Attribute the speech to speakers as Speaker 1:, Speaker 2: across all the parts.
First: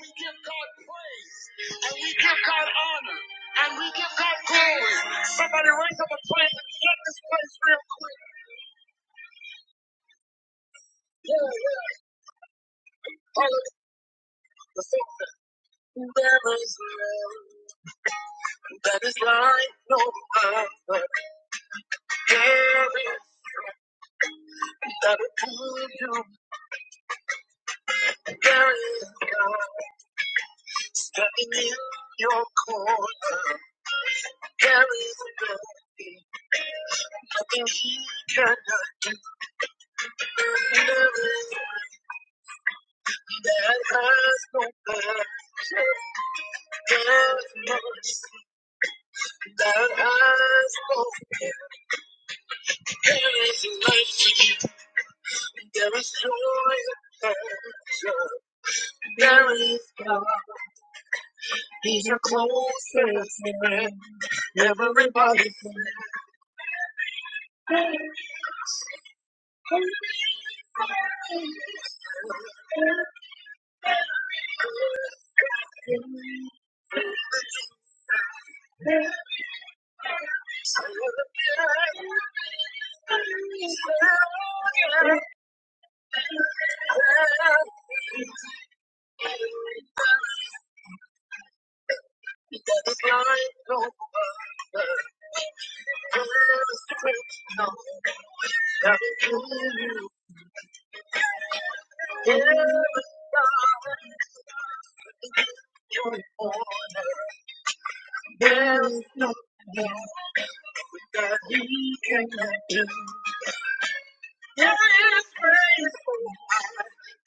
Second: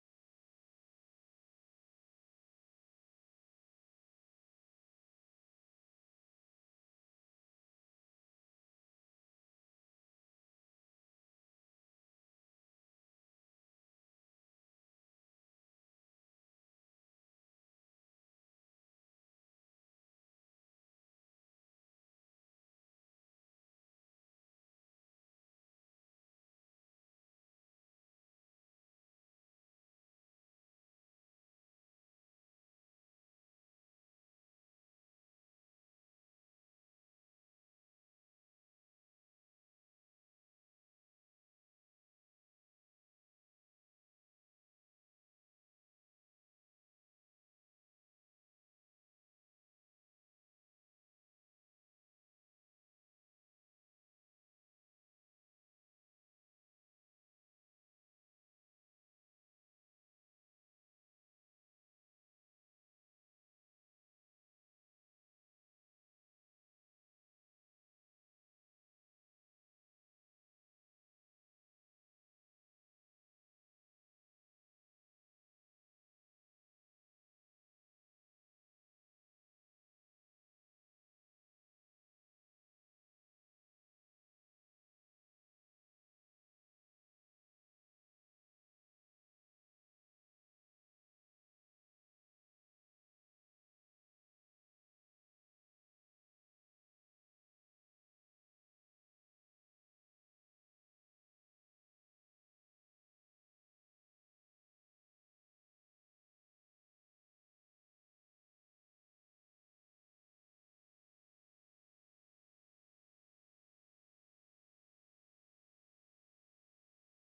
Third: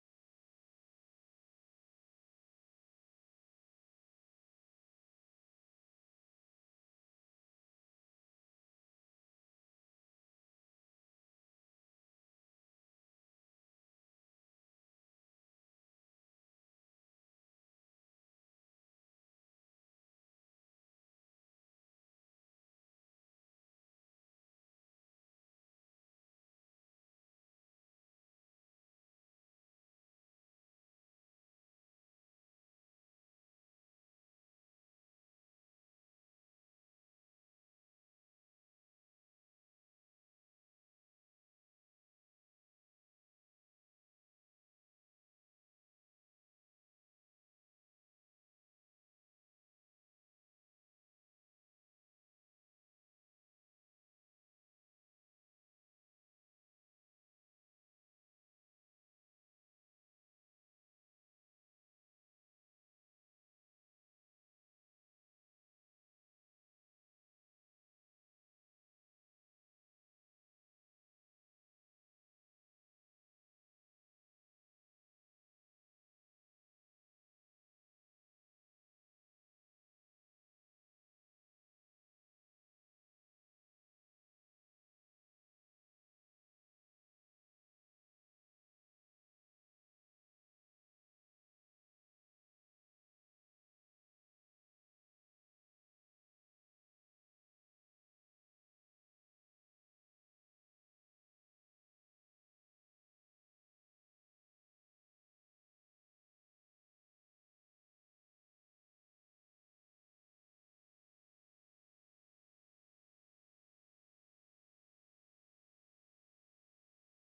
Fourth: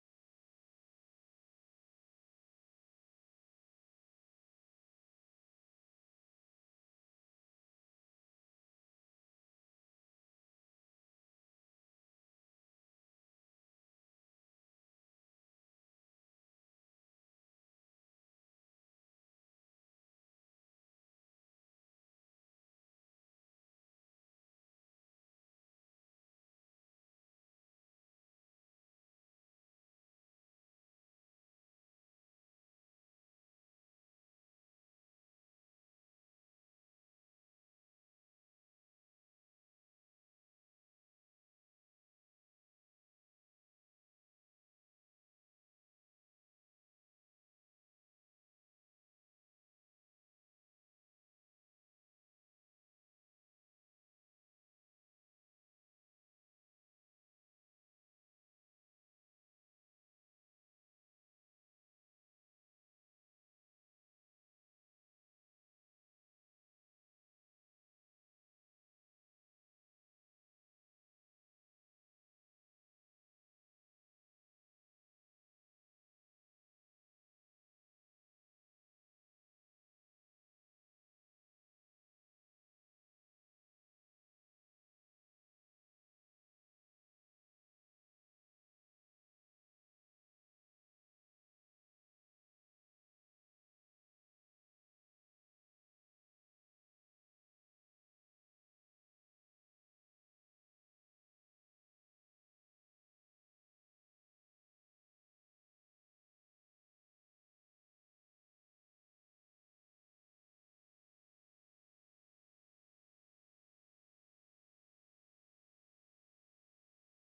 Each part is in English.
Speaker 1: We give God praise and we give God honor and we give God glory. Somebody raise up a praise and shut this place real quick. Yeah, yeah. Hallelujah. The song says, There is none that is like no other. There is that approve you. There is God standing in your corner. There is nothing, nothing he cannot do. There is that has compassion, have mercy, that has compassion. There is life to you, there is joy and pleasure, there is God. He's your closest friend. Everybody There's life, no, there's strength, that you There is no that he cannot do. There is grace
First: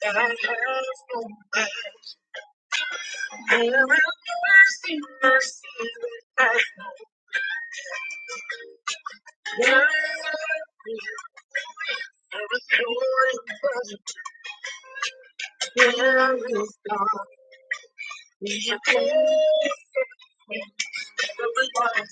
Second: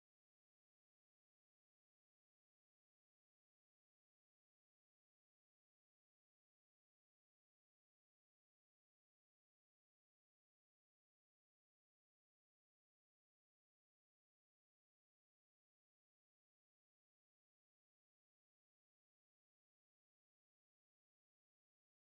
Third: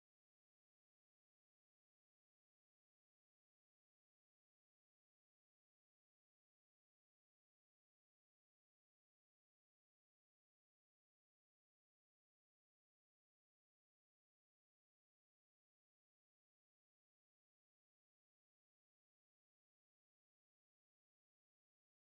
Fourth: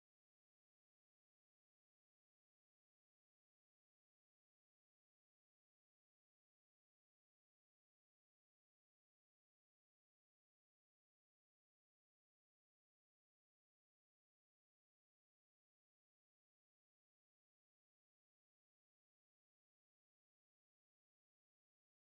Speaker 1: that has no end. There is mercy, mercy that has no end. There is joy, there is God. He is every life.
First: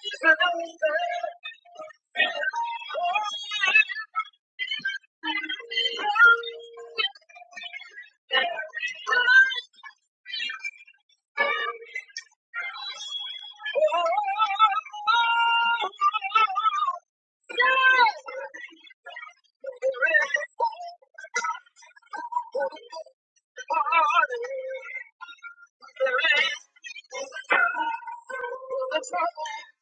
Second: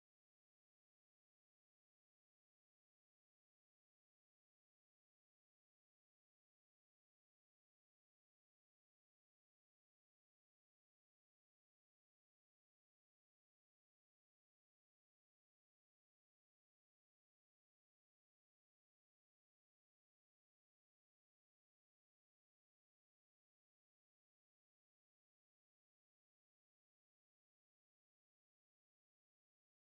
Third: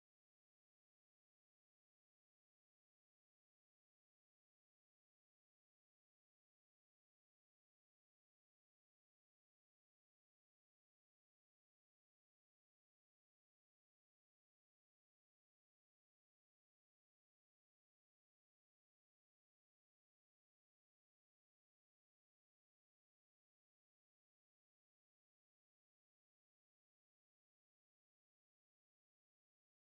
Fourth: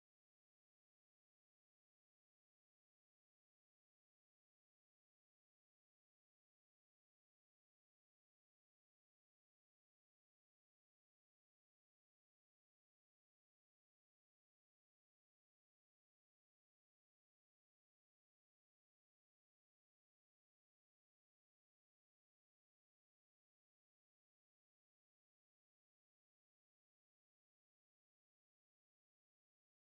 Speaker 1: He's a king of the Yes! There is party. There is the trouble. The trouble.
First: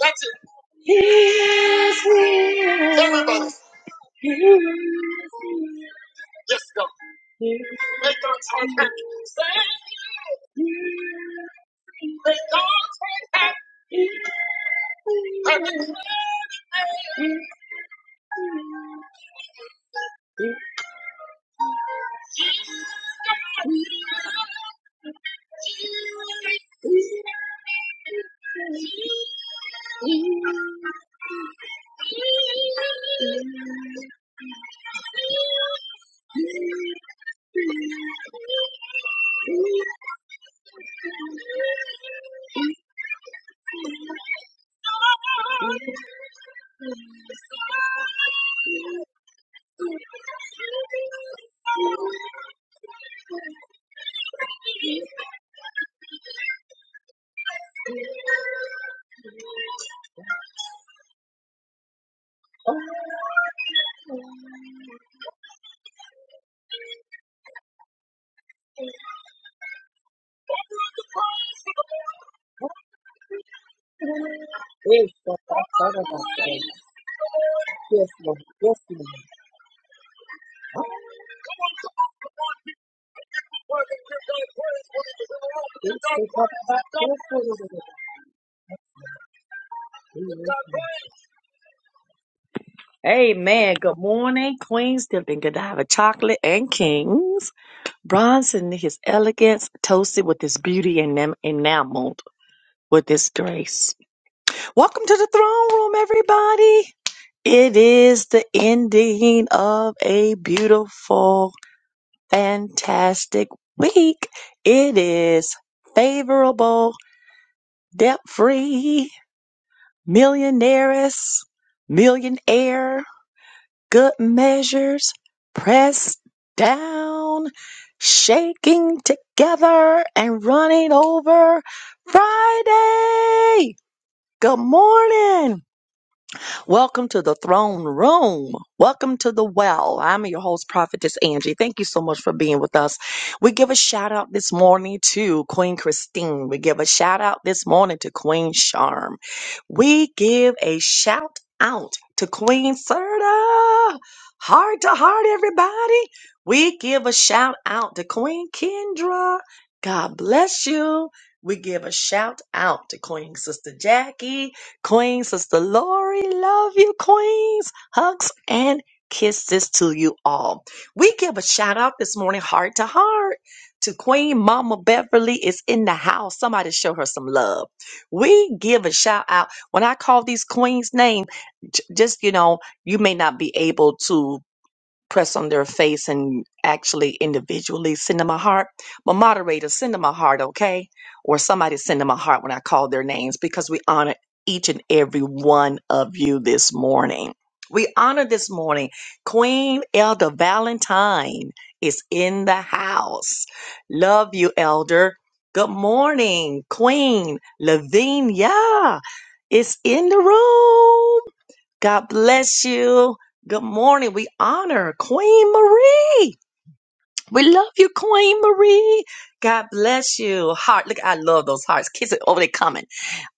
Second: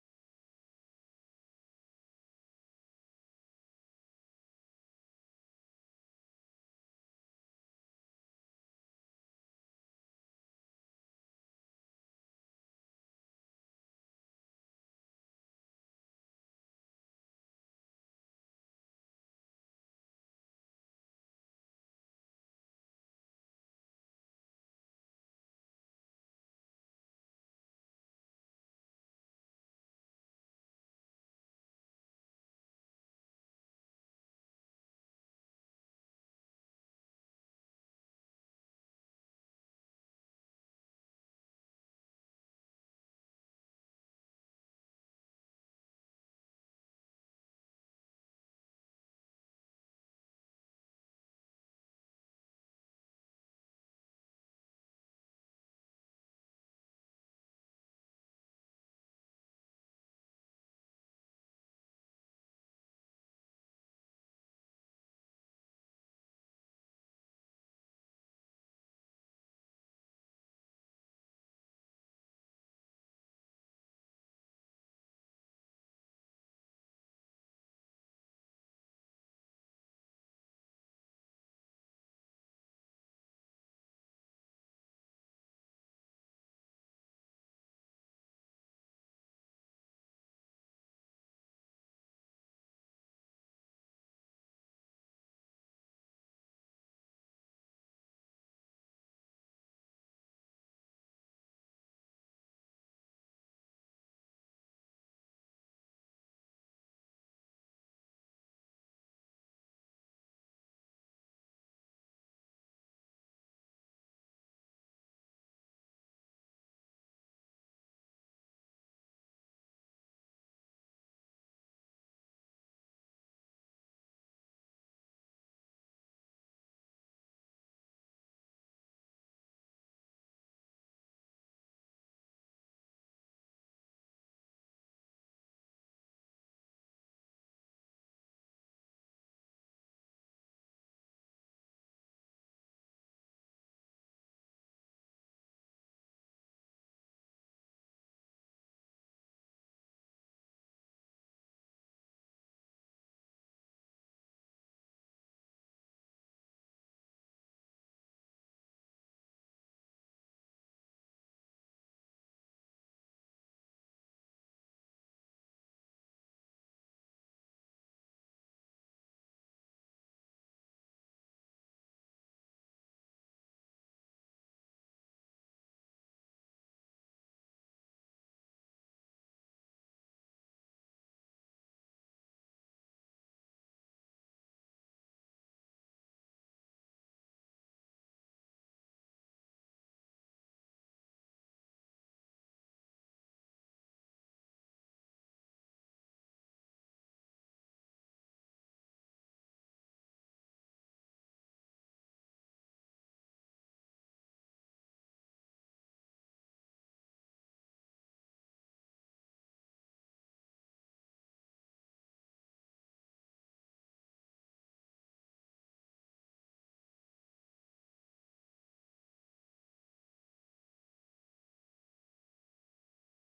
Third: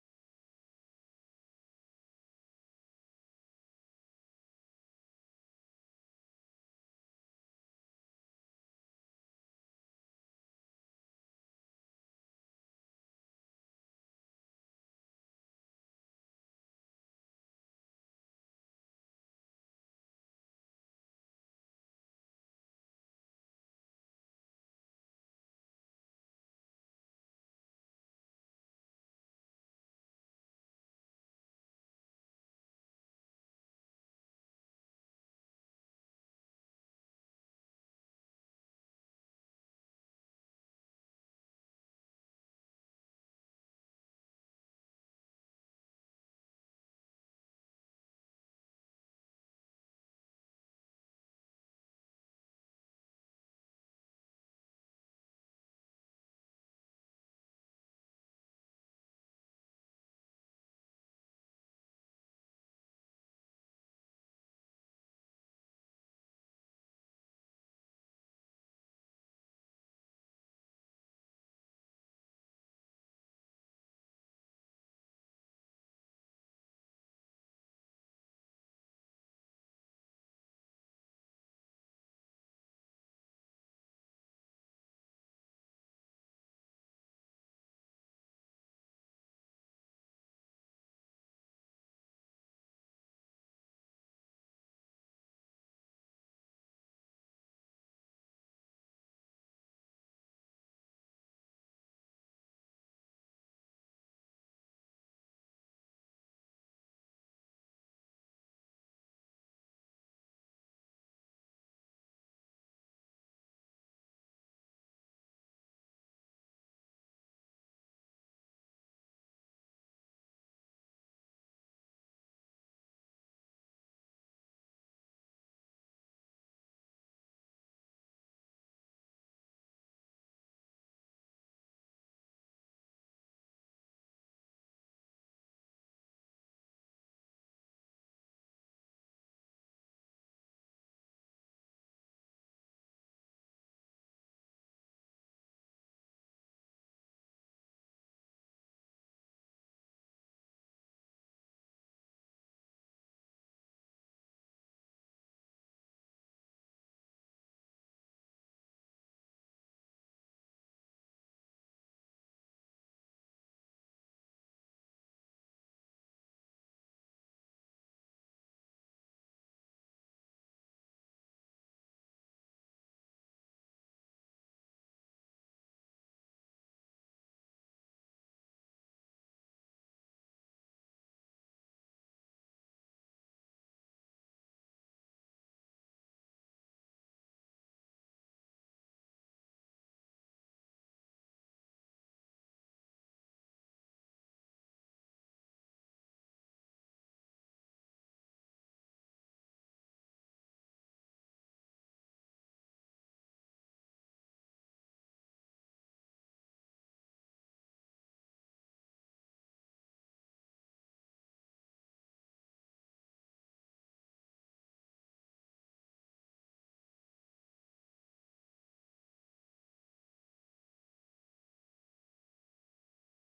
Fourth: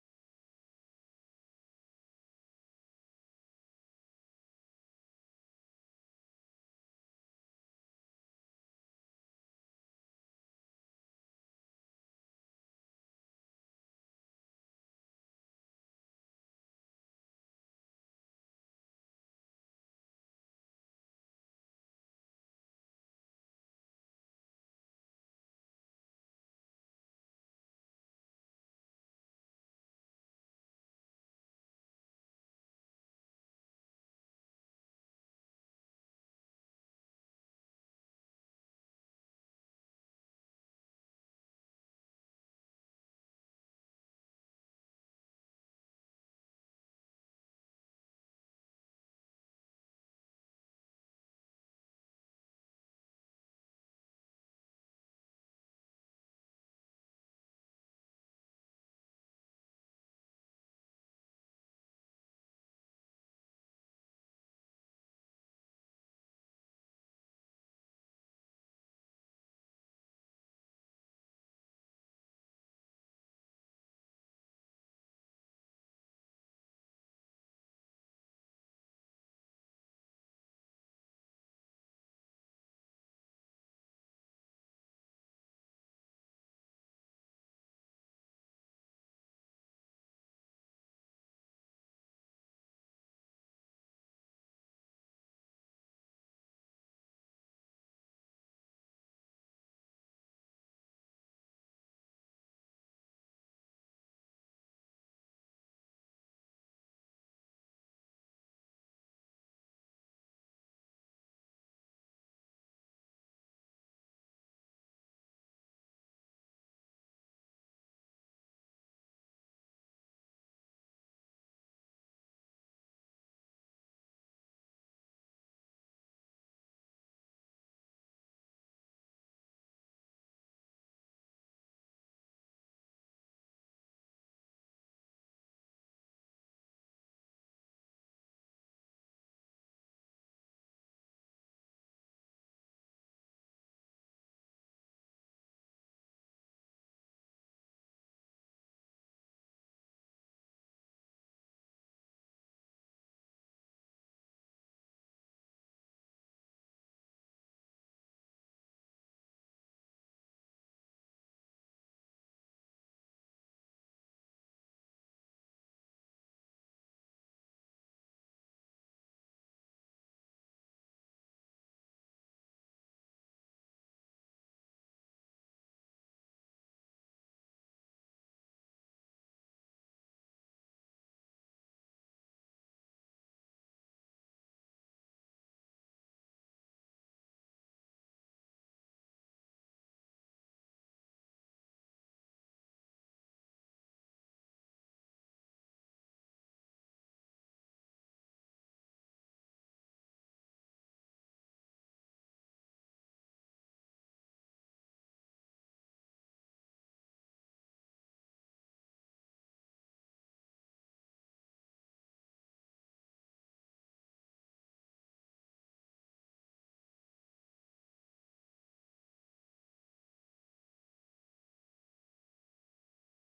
Speaker 1: That's it. He is real. Everybody. Yes, God. Make our tongue happy. Say, make our tongue happy. Yes, God, I thought about Yes, Lord. Yes, Lord. Amen. Good morning, Queens, Dipping Godiva, Chocolate, and Kings. Bronze in his elegance, toasted with his beauty and enam- enameled with his grace. Welcome to the throne room, everybody. It is the ending of a beautiful fantastic week. It is favorable, debt free, millionaires, millionaire, good measures, pressed down, shaking together, and running over Friday. Good morning. Welcome to the throne room. Welcome to the well. I'm your host, Prophetess Angie. Thank you so much for being with us. We give a shout out this morning to Queen Christine. We give a shout out this morning to Queen Charm. We give a shout out to Queen Serta. Heart to heart, everybody. We give a shout out to Queen Kendra. God bless you. We give a shout out to Queen Sister Jackie. Queen Sister Lori, love you, Queens. Hugs and kisses to you all. We give a shout out this morning, heart to heart, to Queen Mama Beverly is in the house. Somebody show her some love. We give a shout out. When I call these queens' name, j- just you know, you may not be able to press on their face and actually individually send them a heart. But moderators, send them a heart, okay? Or somebody send them a heart when I call their names because we honor each and every one of you this morning. We honor this morning. Queen Elder Valentine is in the house. Love you, Elder. Good morning, Queen Lavinia is in the room. God bless you. Good morning. We honor Queen Marie. We love you, Queen Marie. God bless you. Heart. Look, I love those hearts. Kiss it over they coming.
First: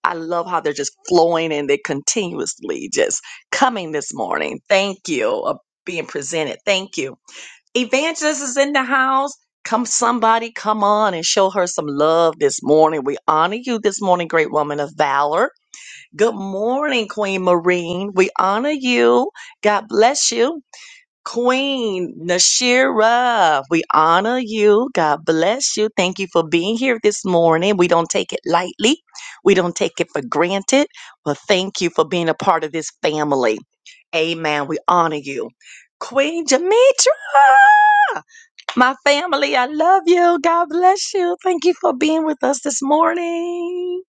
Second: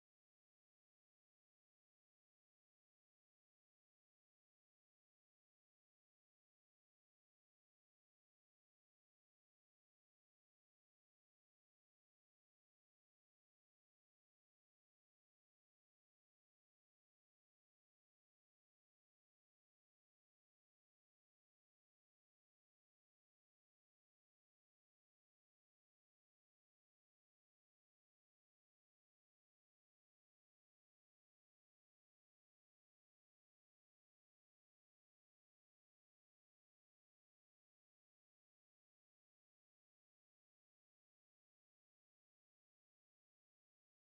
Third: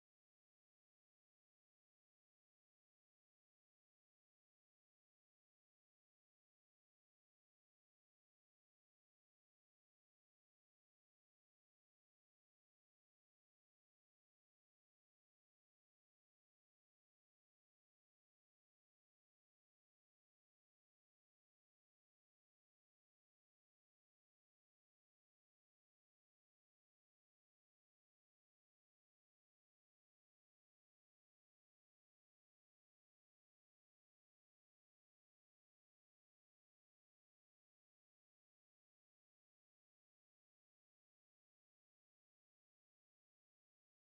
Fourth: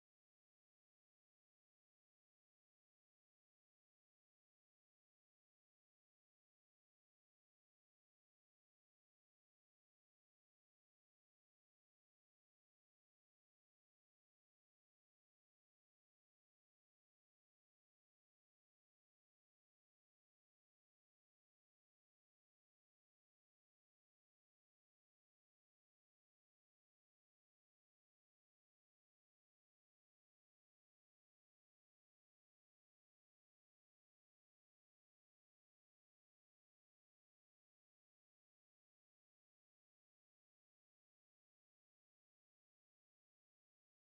Speaker 1: I love how they're just flowing and they continuously just coming this morning. Thank you of being presented. Thank you. Evangelist is in the house. Come somebody, come on and show her some love this morning. We honor you this morning, great woman of valor. Good morning, Queen Marine. We honor you. God bless you. Queen Nashira, we honor you. God bless you. Thank you for being here this morning. We don't take it lightly. We don't take it for granted. But thank you for being a part of this family. Amen. We honor you. Queen Demetra. My family, I love you. God bless you. Thank you for being with us this morning.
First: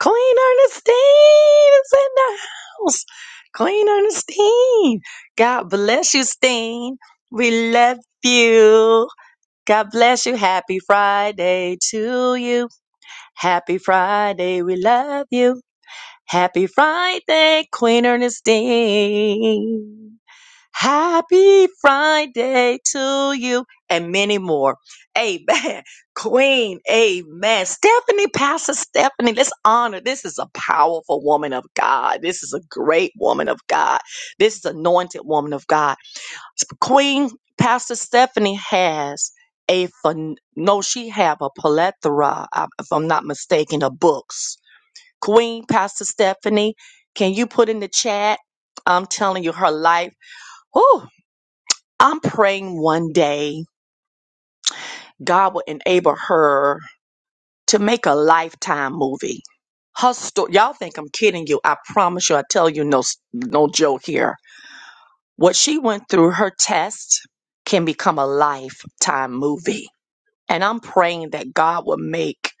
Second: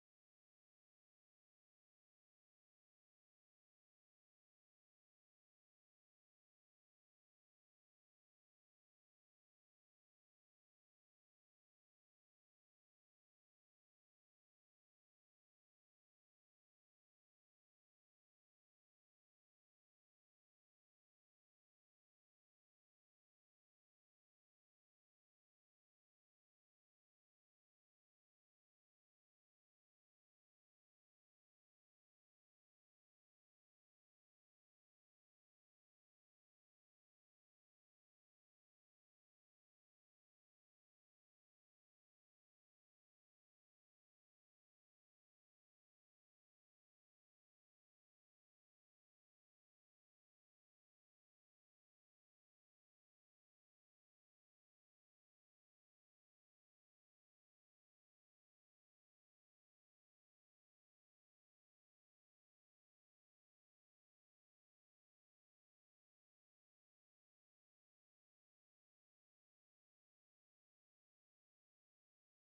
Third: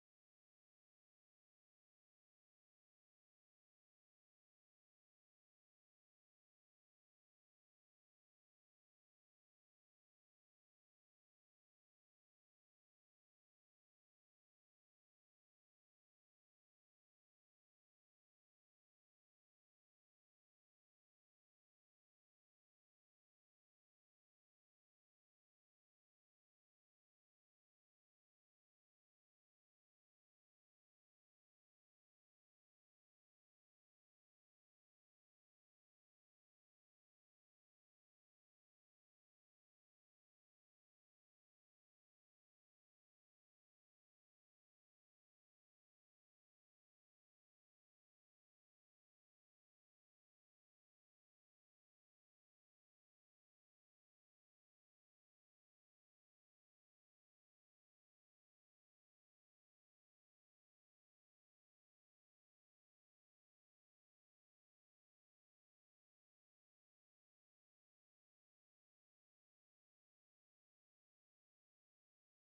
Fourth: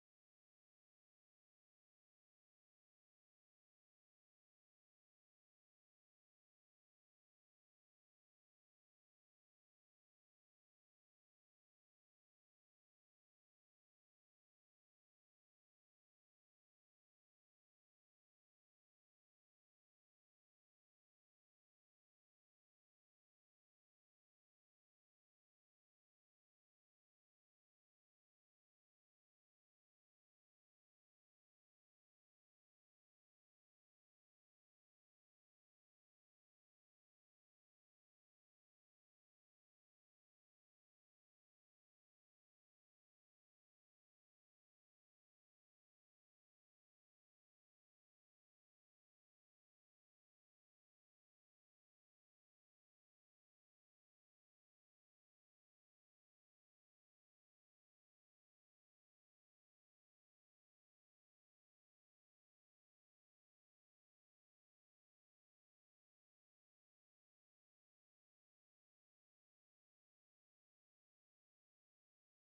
Speaker 1: Queen Ernestine is in the house. Queen Ernestine. God bless you, Steen. We love you. God bless you. Happy Friday to you. Happy Friday. We love you. Happy Friday, Queen Ernestine. Happy Friday to you, and many more. Amen. Queen, amen. Stephanie, Pastor Stephanie, let's honor. This is a powerful woman of God. This is a great woman of God. This is anointed woman of God. Queen Pastor Stephanie has a phen- no, she have a plethora, uh, if I'm not mistaken, of books. Queen Pastor Stephanie, can you put in the chat? I'm telling you, her life. Whew, I'm praying one day God will enable her to make a lifetime movie. Her story, y'all think I'm kidding you. I promise you, I tell you, no, s- no joke here. What she went through, her test can become a lifetime movie. And I'm praying that God will make,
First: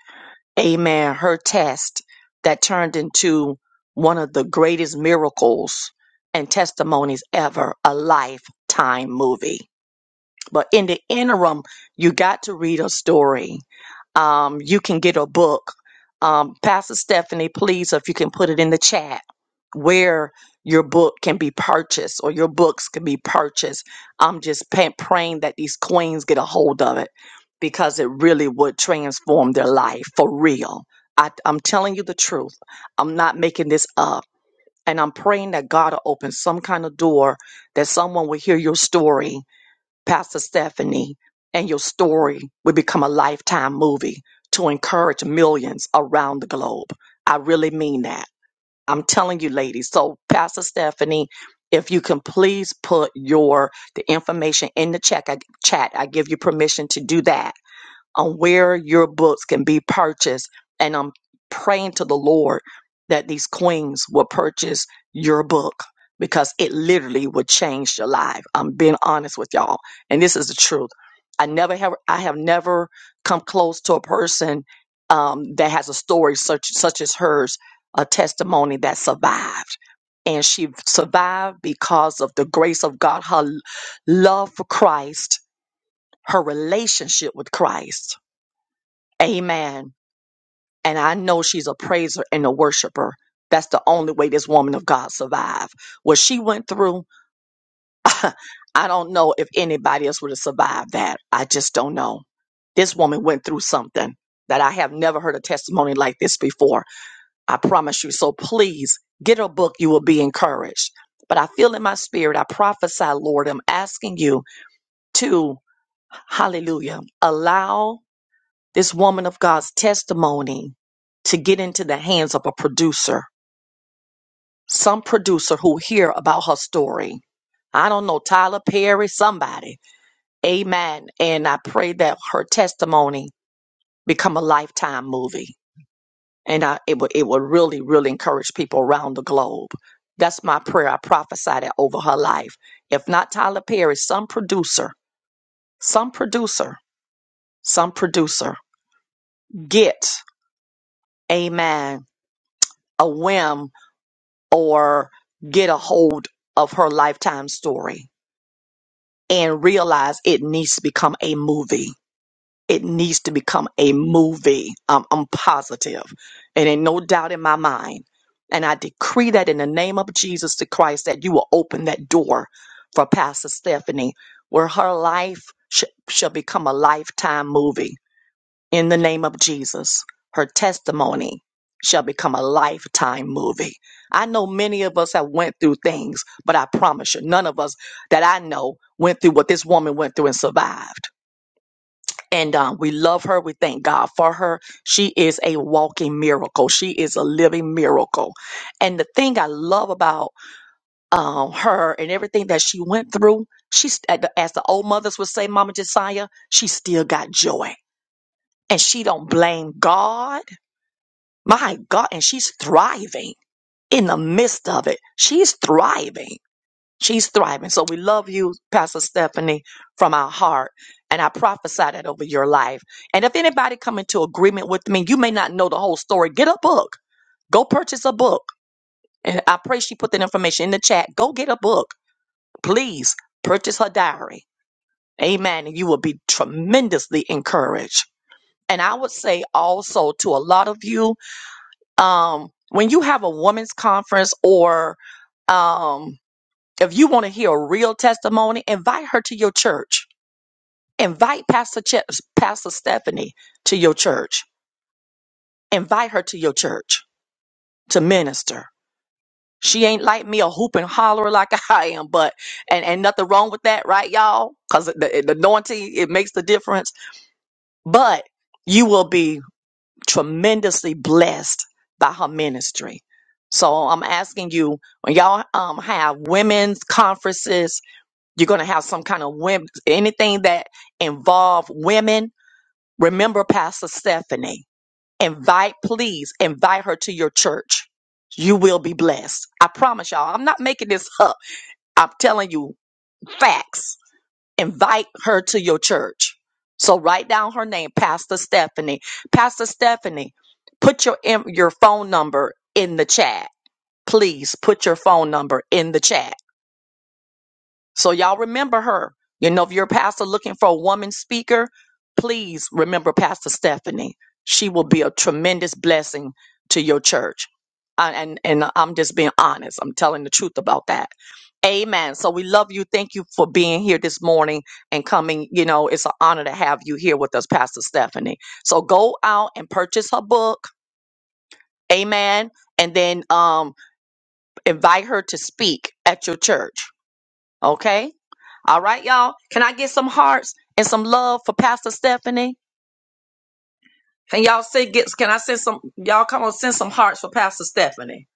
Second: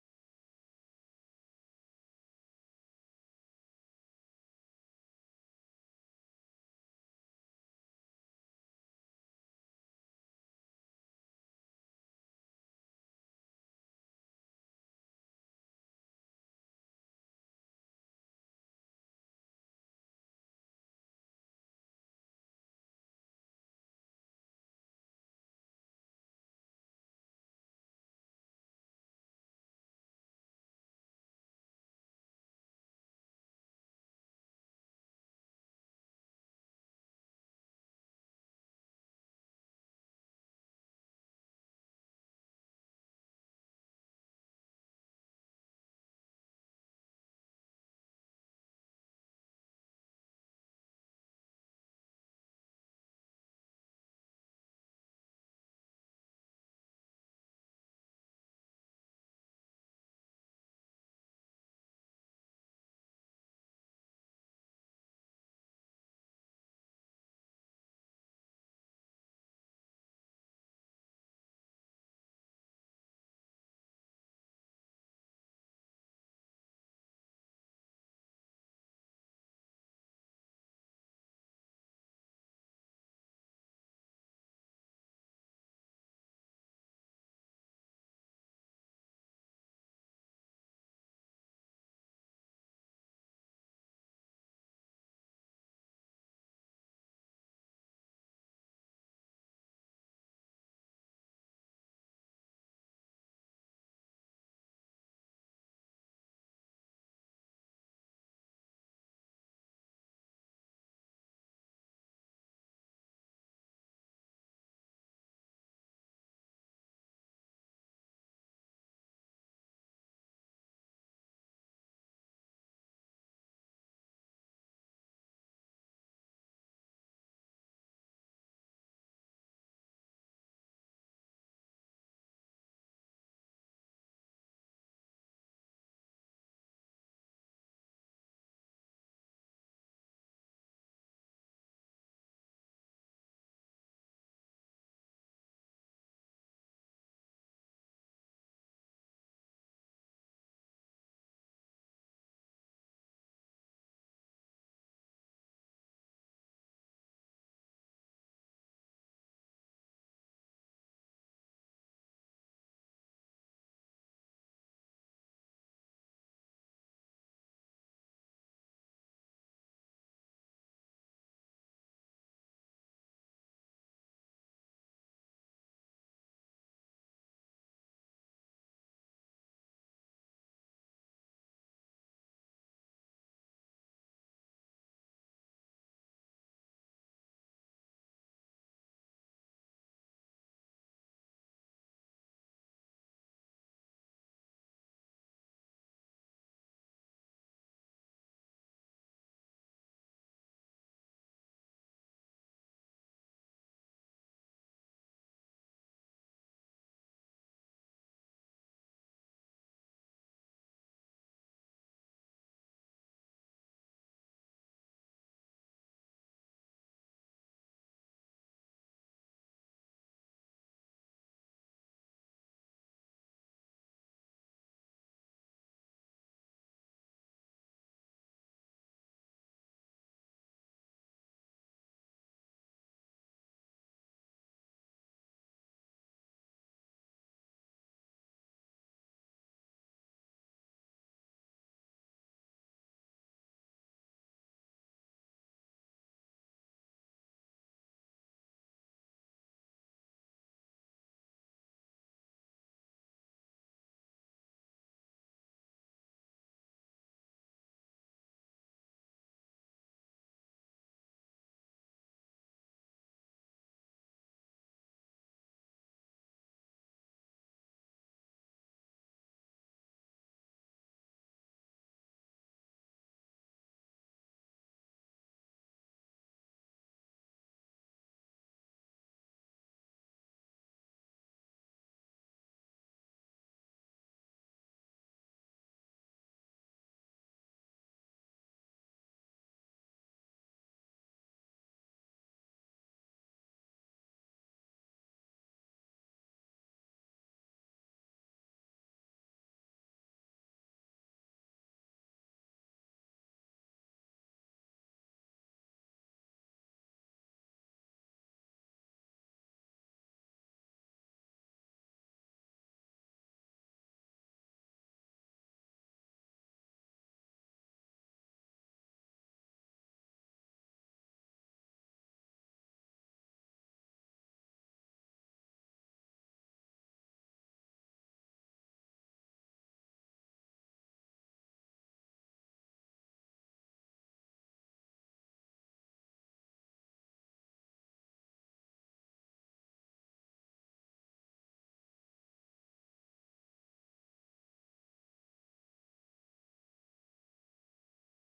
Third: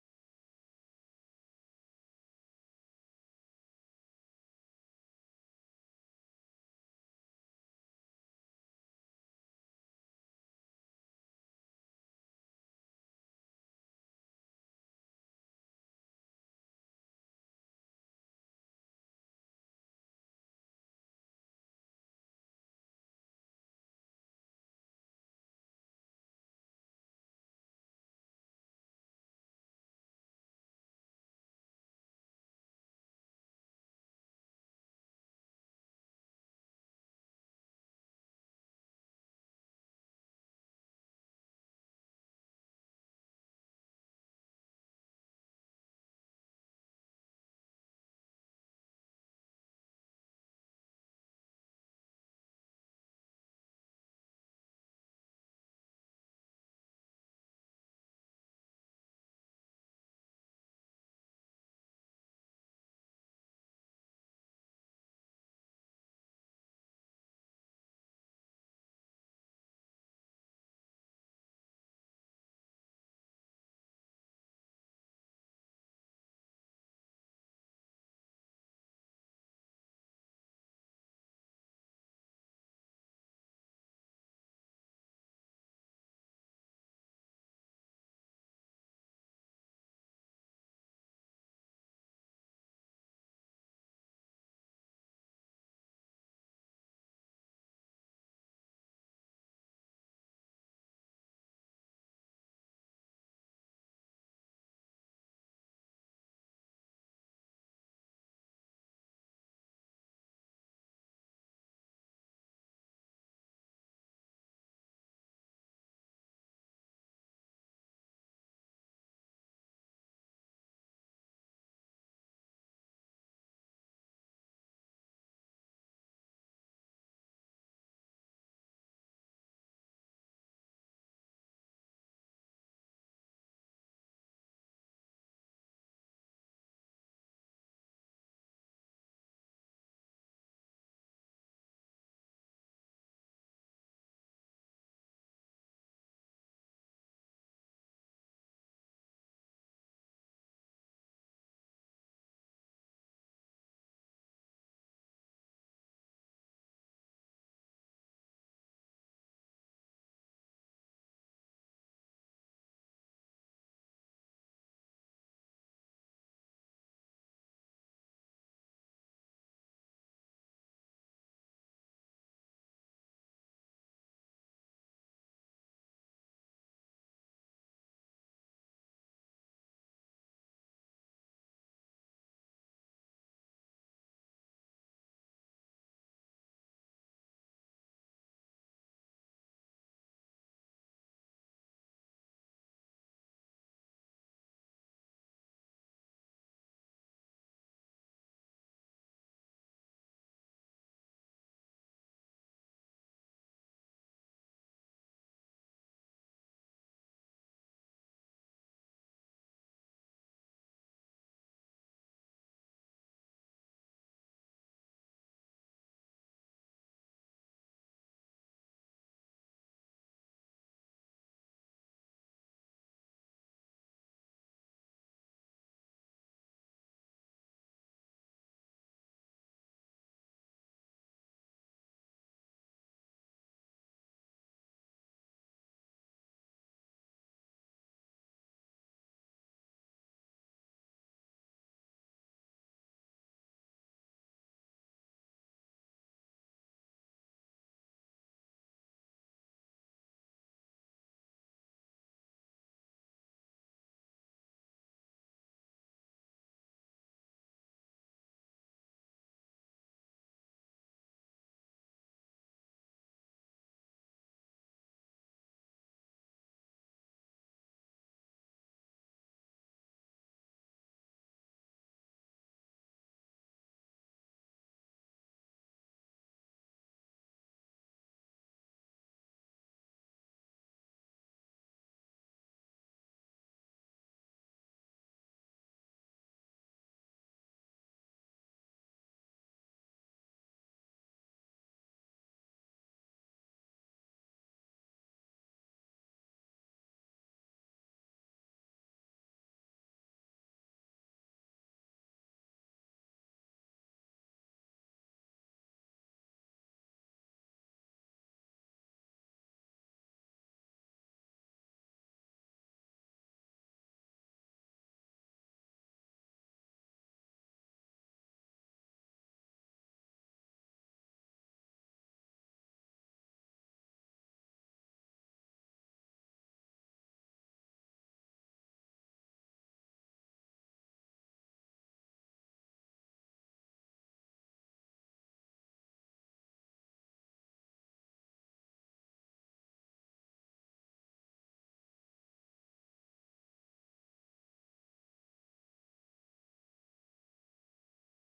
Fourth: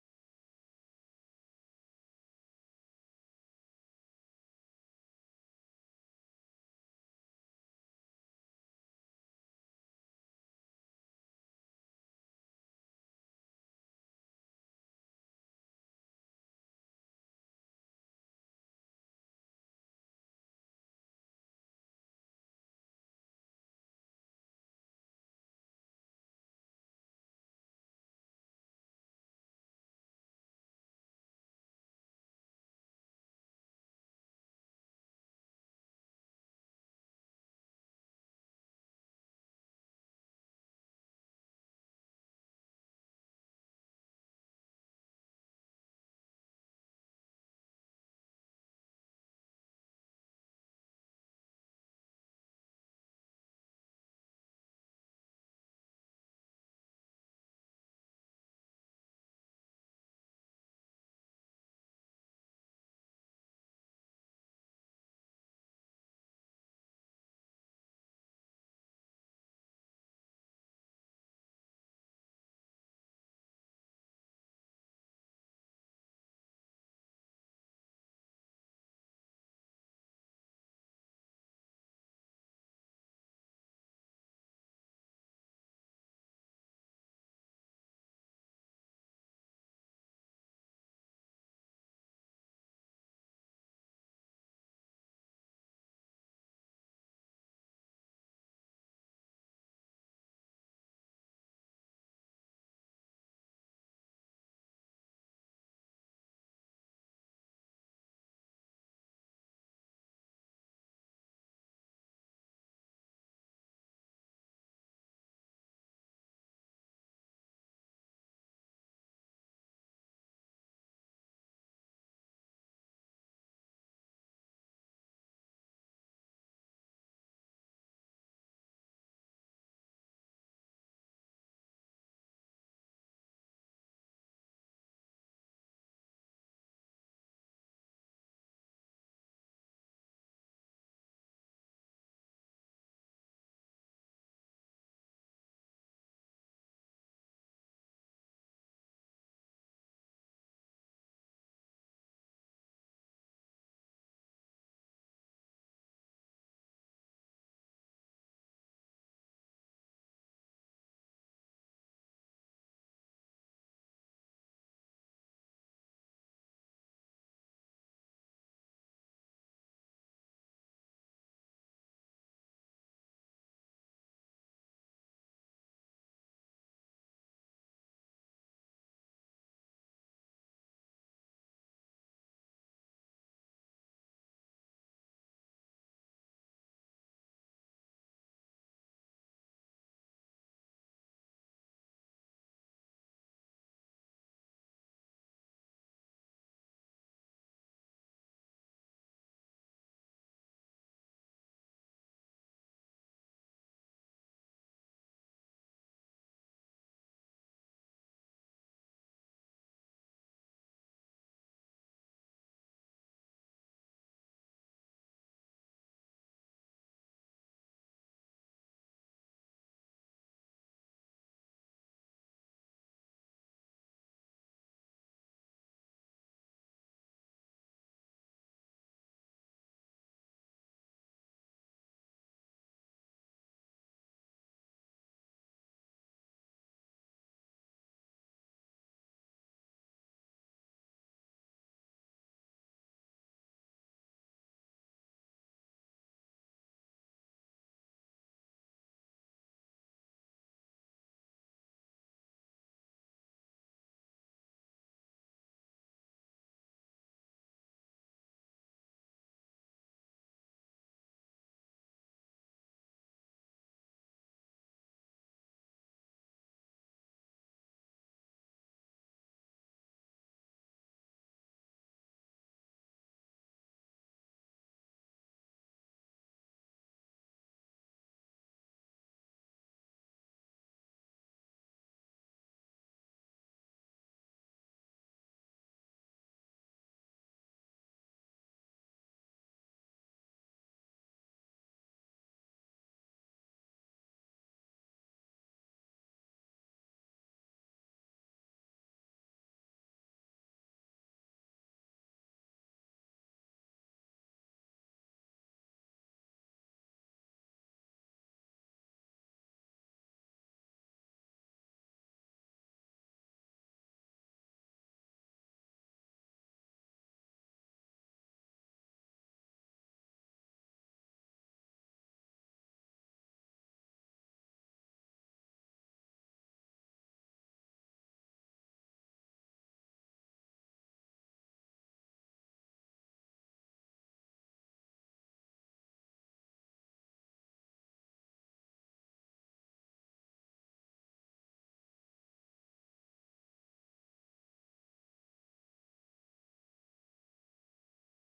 Speaker 1: amen, her test that turned into one of the greatest miracles and testimonies ever, a lifetime movie. But in the interim, you got to read a story. Um, you can get a book. Um, Pastor Stephanie, please, if you can put it in the chat where your book can be purchased or your books can be purchased. I'm just pa- praying that these queens get a hold of it because it really would transform their life for real. I, I'm telling you the truth. I'm not making this up. And I'm praying that God will open some kind of door that someone will hear your story Pastor Stephanie, and your story will become a lifetime movie to encourage millions around the globe. I really mean that. I'm telling you, ladies. So, Pastor Stephanie, if you can please put your the information in the check I, chat, I give you permission to do that on where your books can be purchased. And I'm praying to the Lord that these queens will purchase your book because it literally will change your life. I'm being honest with y'all. And this is the truth. I never have I have never come close to a person um, that has a story such such as hers, a testimony that survived. And she survived because of the grace of God, her l- love for Christ, her relationship with Christ Amen. And I know she's a praiser and a worshiper. That's the only way this woman of God survived. What she went through, I don't know if anybody else would have survived that. I just don't know. This woman went through something that I have never heard a testimony like this before. I promise you. So please get a book. You will be encouraged. But I feel in my spirit, I prophesy, Lord, I'm asking you to, hallelujah, allow this woman of God's testimony to get into the hands of a producer, some producer who hear about her story. I don't know, Tyler Perry, somebody. Amen. And I pray that her testimony become a lifetime movie. And I, it would it would really, really encourage people around the globe. That's my prayer. I prophesied it over her life. If not Tyler Perry, some producer, some producer, some producer, get, amen, a whim or get a hold of her lifetime story and realize it needs to become a movie. It needs to become a movie. Um, I'm positive. It ain't no doubt in my mind. And I decree that in the name of Jesus the Christ that you will open that door for Pastor Stephanie where her life sh- shall become a lifetime movie in the name of Jesus, her testimony shall become a lifetime movie. I know many of us have went through things, but I promise you, none of us that I know went through what this woman went through and survived. And um, we love her. We thank God for her. She is a walking miracle. She is a living miracle. And the thing I love about um, her and everything that she went through, she's as the old mothers would say, Mama Josiah, she still got joy and she don't blame God. My God, and she's thriving in the midst of it. She's thriving. She's thriving. So we love you, Pastor Stephanie, from our heart. And I prophesy that over your life. And if anybody come into agreement with me, you may not know the whole story. Get a book. Go purchase a book. And I pray she put that information in the chat. Go get a book. Please purchase her diary. Amen. And you will be tremendously encouraged. And I would say also to a lot of you, um, when you have a women's conference or um, if you want to hear a real testimony, invite her to your church. Invite Pastor Chips, Pastor Stephanie to your church. Invite her to your church to minister. She ain't like me a hoop and holler like I am, but and and nothing wrong with that, right, y'all? Because the, the anointing it makes the difference. But you will be tremendously blessed by her ministry. So I'm asking you, when y'all um, have women's conferences, you're going to have some kind of women, anything that involve women. Remember Pastor Stephanie. Invite, please invite her to your church. You will be blessed. I promise y'all. I'm not making this up. I'm telling you facts invite her to your church. So write down her name, Pastor Stephanie. Pastor Stephanie, put your em- your phone number in the chat. Please put your phone number in the chat so y'all remember her. You know, if you're a pastor looking for a woman speaker, please remember Pastor Stephanie. She will be a tremendous blessing to your church. I- And and I'm just being honest. I'm telling the truth about that. Amen. So we love you. Thank you for being here this morning and coming. You know, it's an honor to have you here with us, Pastor Stephanie. So go out and purchase her book. Amen. And then um invite her to speak at your church. Okay? All right, y'all. Can I get some hearts and some love for Pastor Stephanie? Can y'all say get can I send some y'all come on send some hearts for Pastor Stephanie?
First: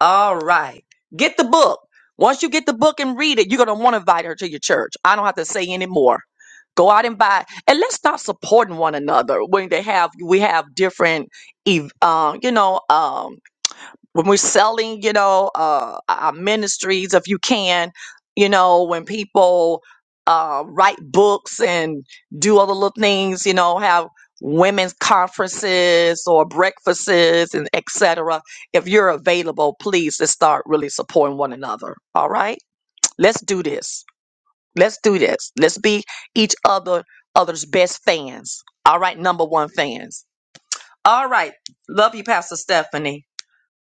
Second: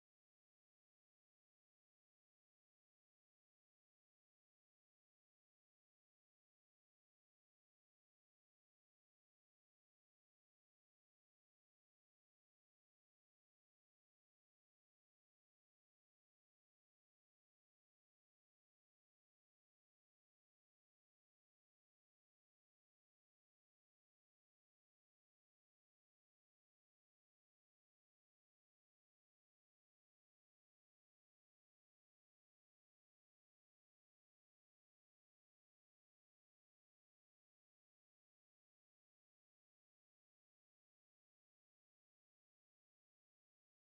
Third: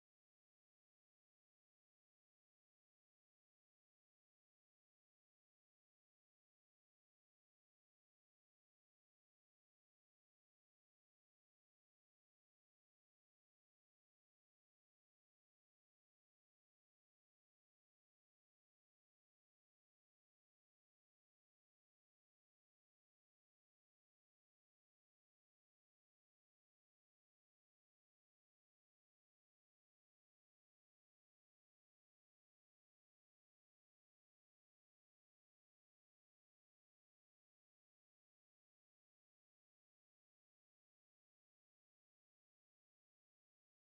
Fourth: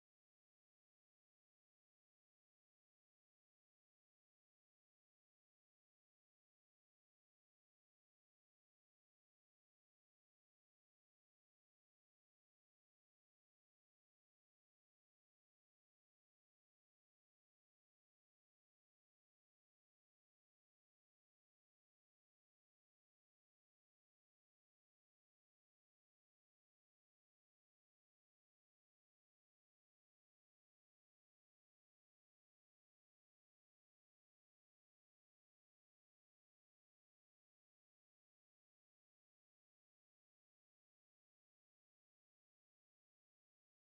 Speaker 1: All right. Get the book. Once you get the book and read it, you're gonna want to invite her to your church. I don't have to say any more. Go out and buy, and let's start supporting one another when they have we have different, ev- uh, you know, um. when we're selling, you know, uh, our ministries, if you can, you know, when people uh, write books and do other little things, you know, have women's conferences or breakfasts and etc. If you're available, please let's start really supporting one another. All right, let's do this. Let's do this. Let's be each other other's best fans. All right, number one fans. All right, love you, Pastor Stephanie.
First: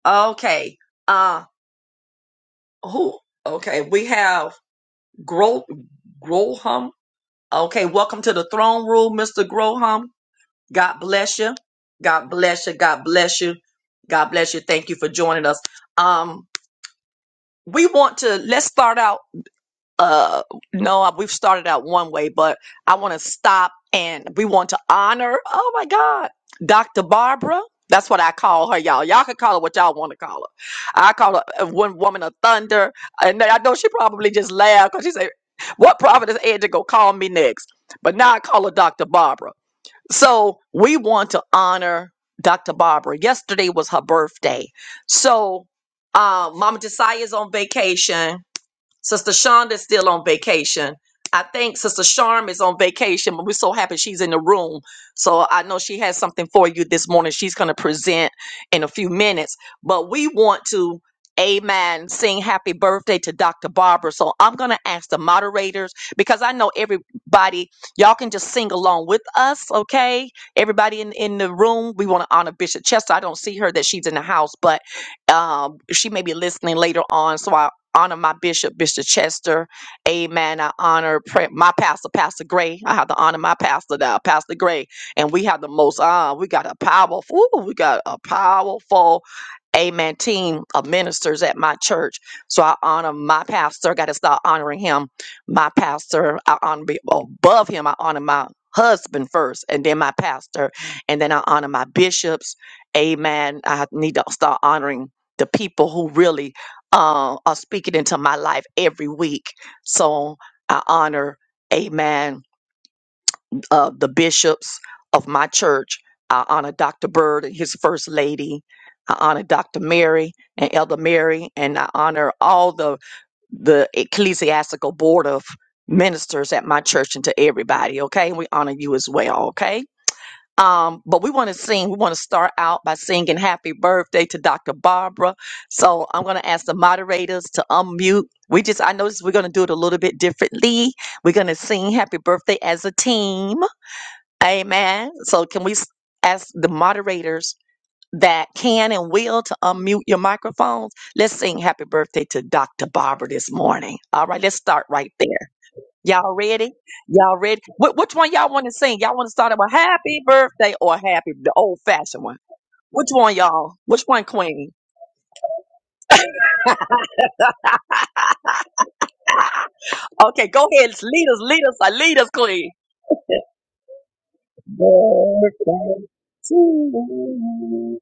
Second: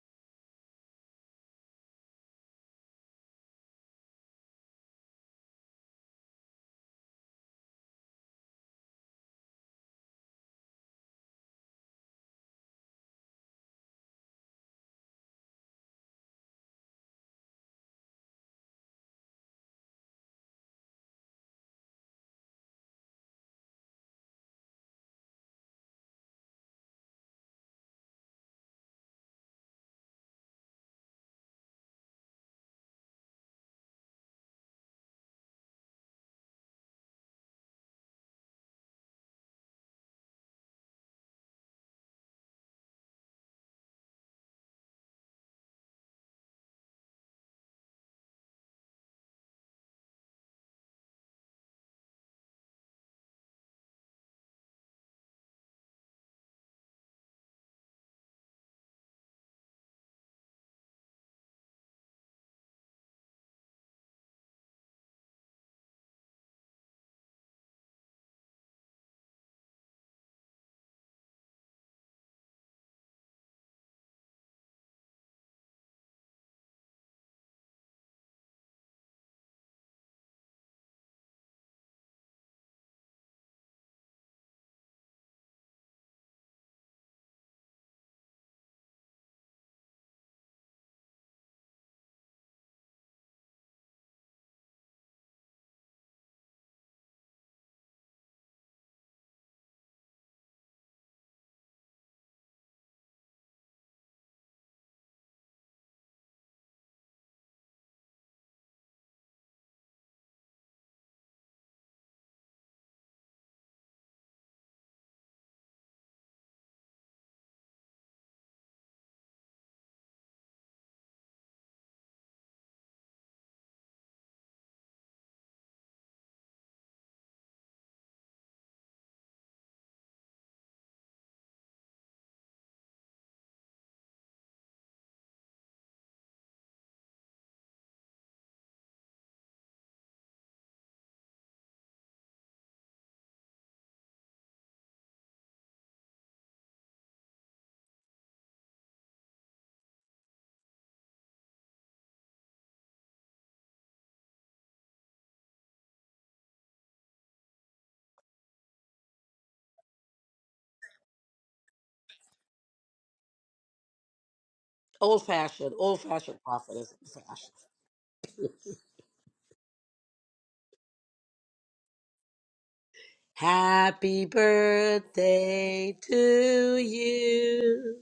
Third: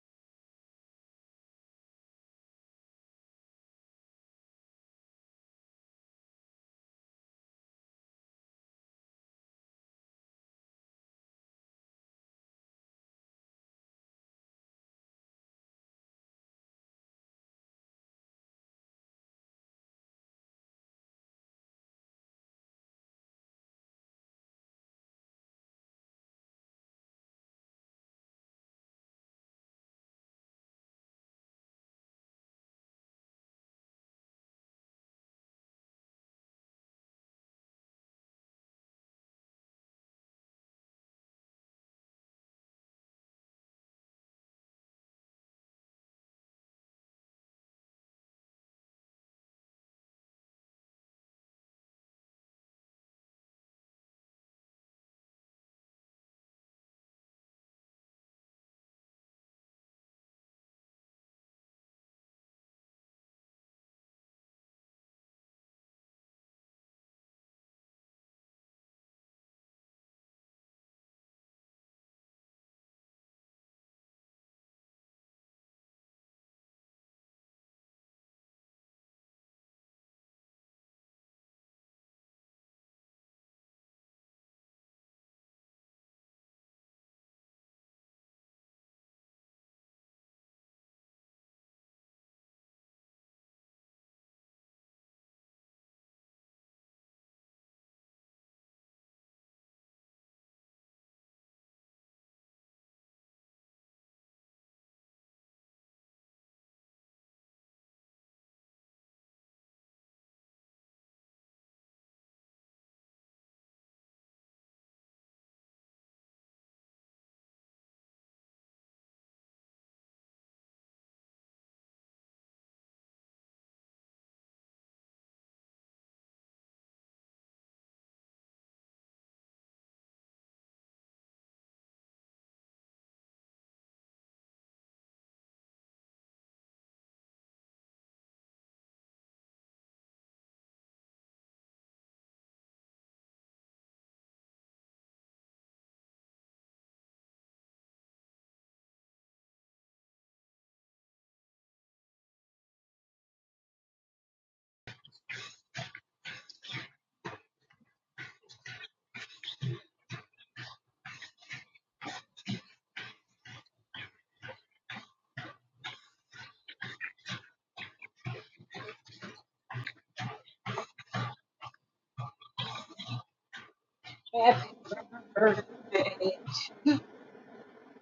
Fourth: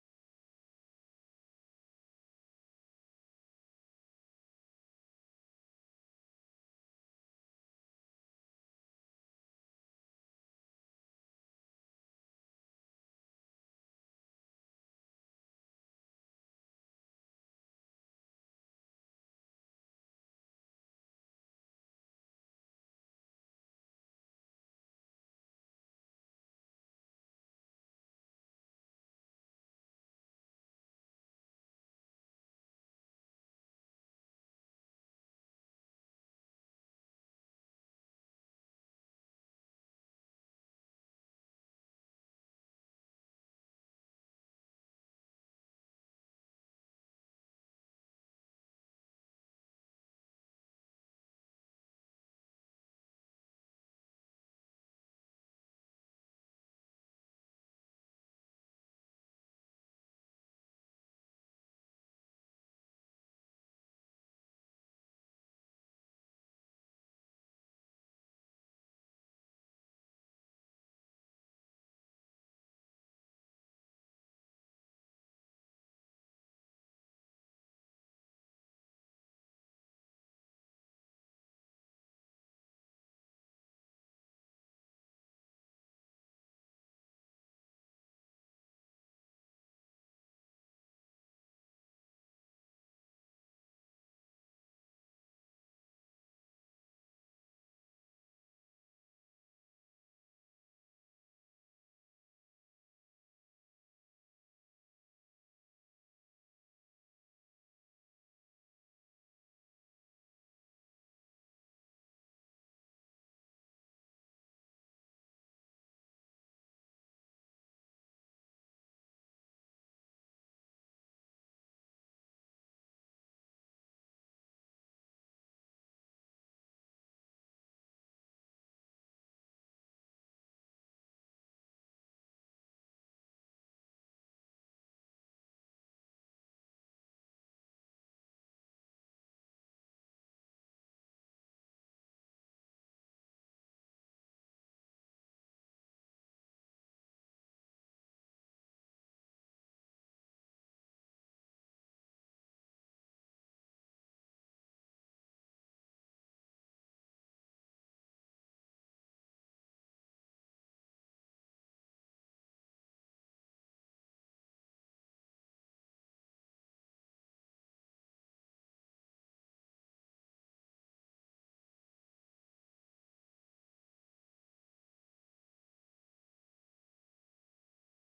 Speaker 1: Okay. Uh, who? Okay, we have Gro Groham. Okay, welcome to the throne room, Mr. Groham. God bless you. God bless you. God bless you. God bless you. Thank you for joining us. Um, we want to let's start out uh no I- we've started out one way but i want to stop and we want to honor oh my god dr barbara that's what i call her y'all y'all can call her what y'all want to call her i call her uh, one woman of thunder and i know she probably just laughed because she said what prophet is edge gonna call me next but now i call her dr barbara so we want to honor dr barbara yesterday was her birthday so um mama josiah is on vacation Sister Shonda's still on vacation. I think Sister Sharm is on vacation, but we're so happy she's in the room. So I know she has something for you this morning. She's going to present in a few minutes. But we want to, amen, sing happy birthday to Dr. Barbara. So I'm going to ask the moderators because I know everybody, y'all can just sing along with us, okay? Everybody in, in the room, we want to honor Bishop Chester. I don't see her that she's in the house, but um, she may be listening later on. So I honor my bishop, Bishop Chester. Amen. I honor pre- my pastor, Pastor Gray. I have to honor my pastor now, Pastor Gray. And we have the most, uh, we got a powerful, ooh, we got a powerful, amen, team of ministers at my church. So I honor my pastor. Got to start honoring him. My pastor, I honor be- above him, I honor my husband first and then my pastor and then i honor my bishops amen i need to start honoring the people who really uh, uh, speak it into my life every week. So I honor, amen, uh, the bishops of my church. I honor Dr. Bird and his first lady. I honor Dr. Mary and Elder Mary, and I honor all the the ecclesiastical board of ministers at my church and to everybody. Okay, we honor you as well. Okay. Um, but we want to sing. We want to start out by singing happy birthday to Dr. Barbara. So I'm going to ask the moderators to unmute. We just, I noticed we're going to do it a little bit differently. We're going to sing happy birthday as a team. Amen. So can we s- ask the moderators that can and will to unmute your microphones? Let's sing happy birthday to Dr. Barbara this morning. All right, let's start right there. Y'all ready? Y'all ready? Wh- which one y'all want to sing? Y'all want to start it with happy birthday or happy, the old fashioned one? Which one, y'all? Which one, Queen?
Speaker 2: Old fashioned, old fashioned prophet is old fashioned.
Speaker 1: Okay, go ahead. Lead us, lead us, uh, lead us, Queen.
Speaker 2: Happy
Speaker 3: Happy
Speaker 2: birthday
Speaker 1: Birthday
Speaker 3: birthday.
Speaker 1: to
Speaker 2: to you.
Speaker 1: you.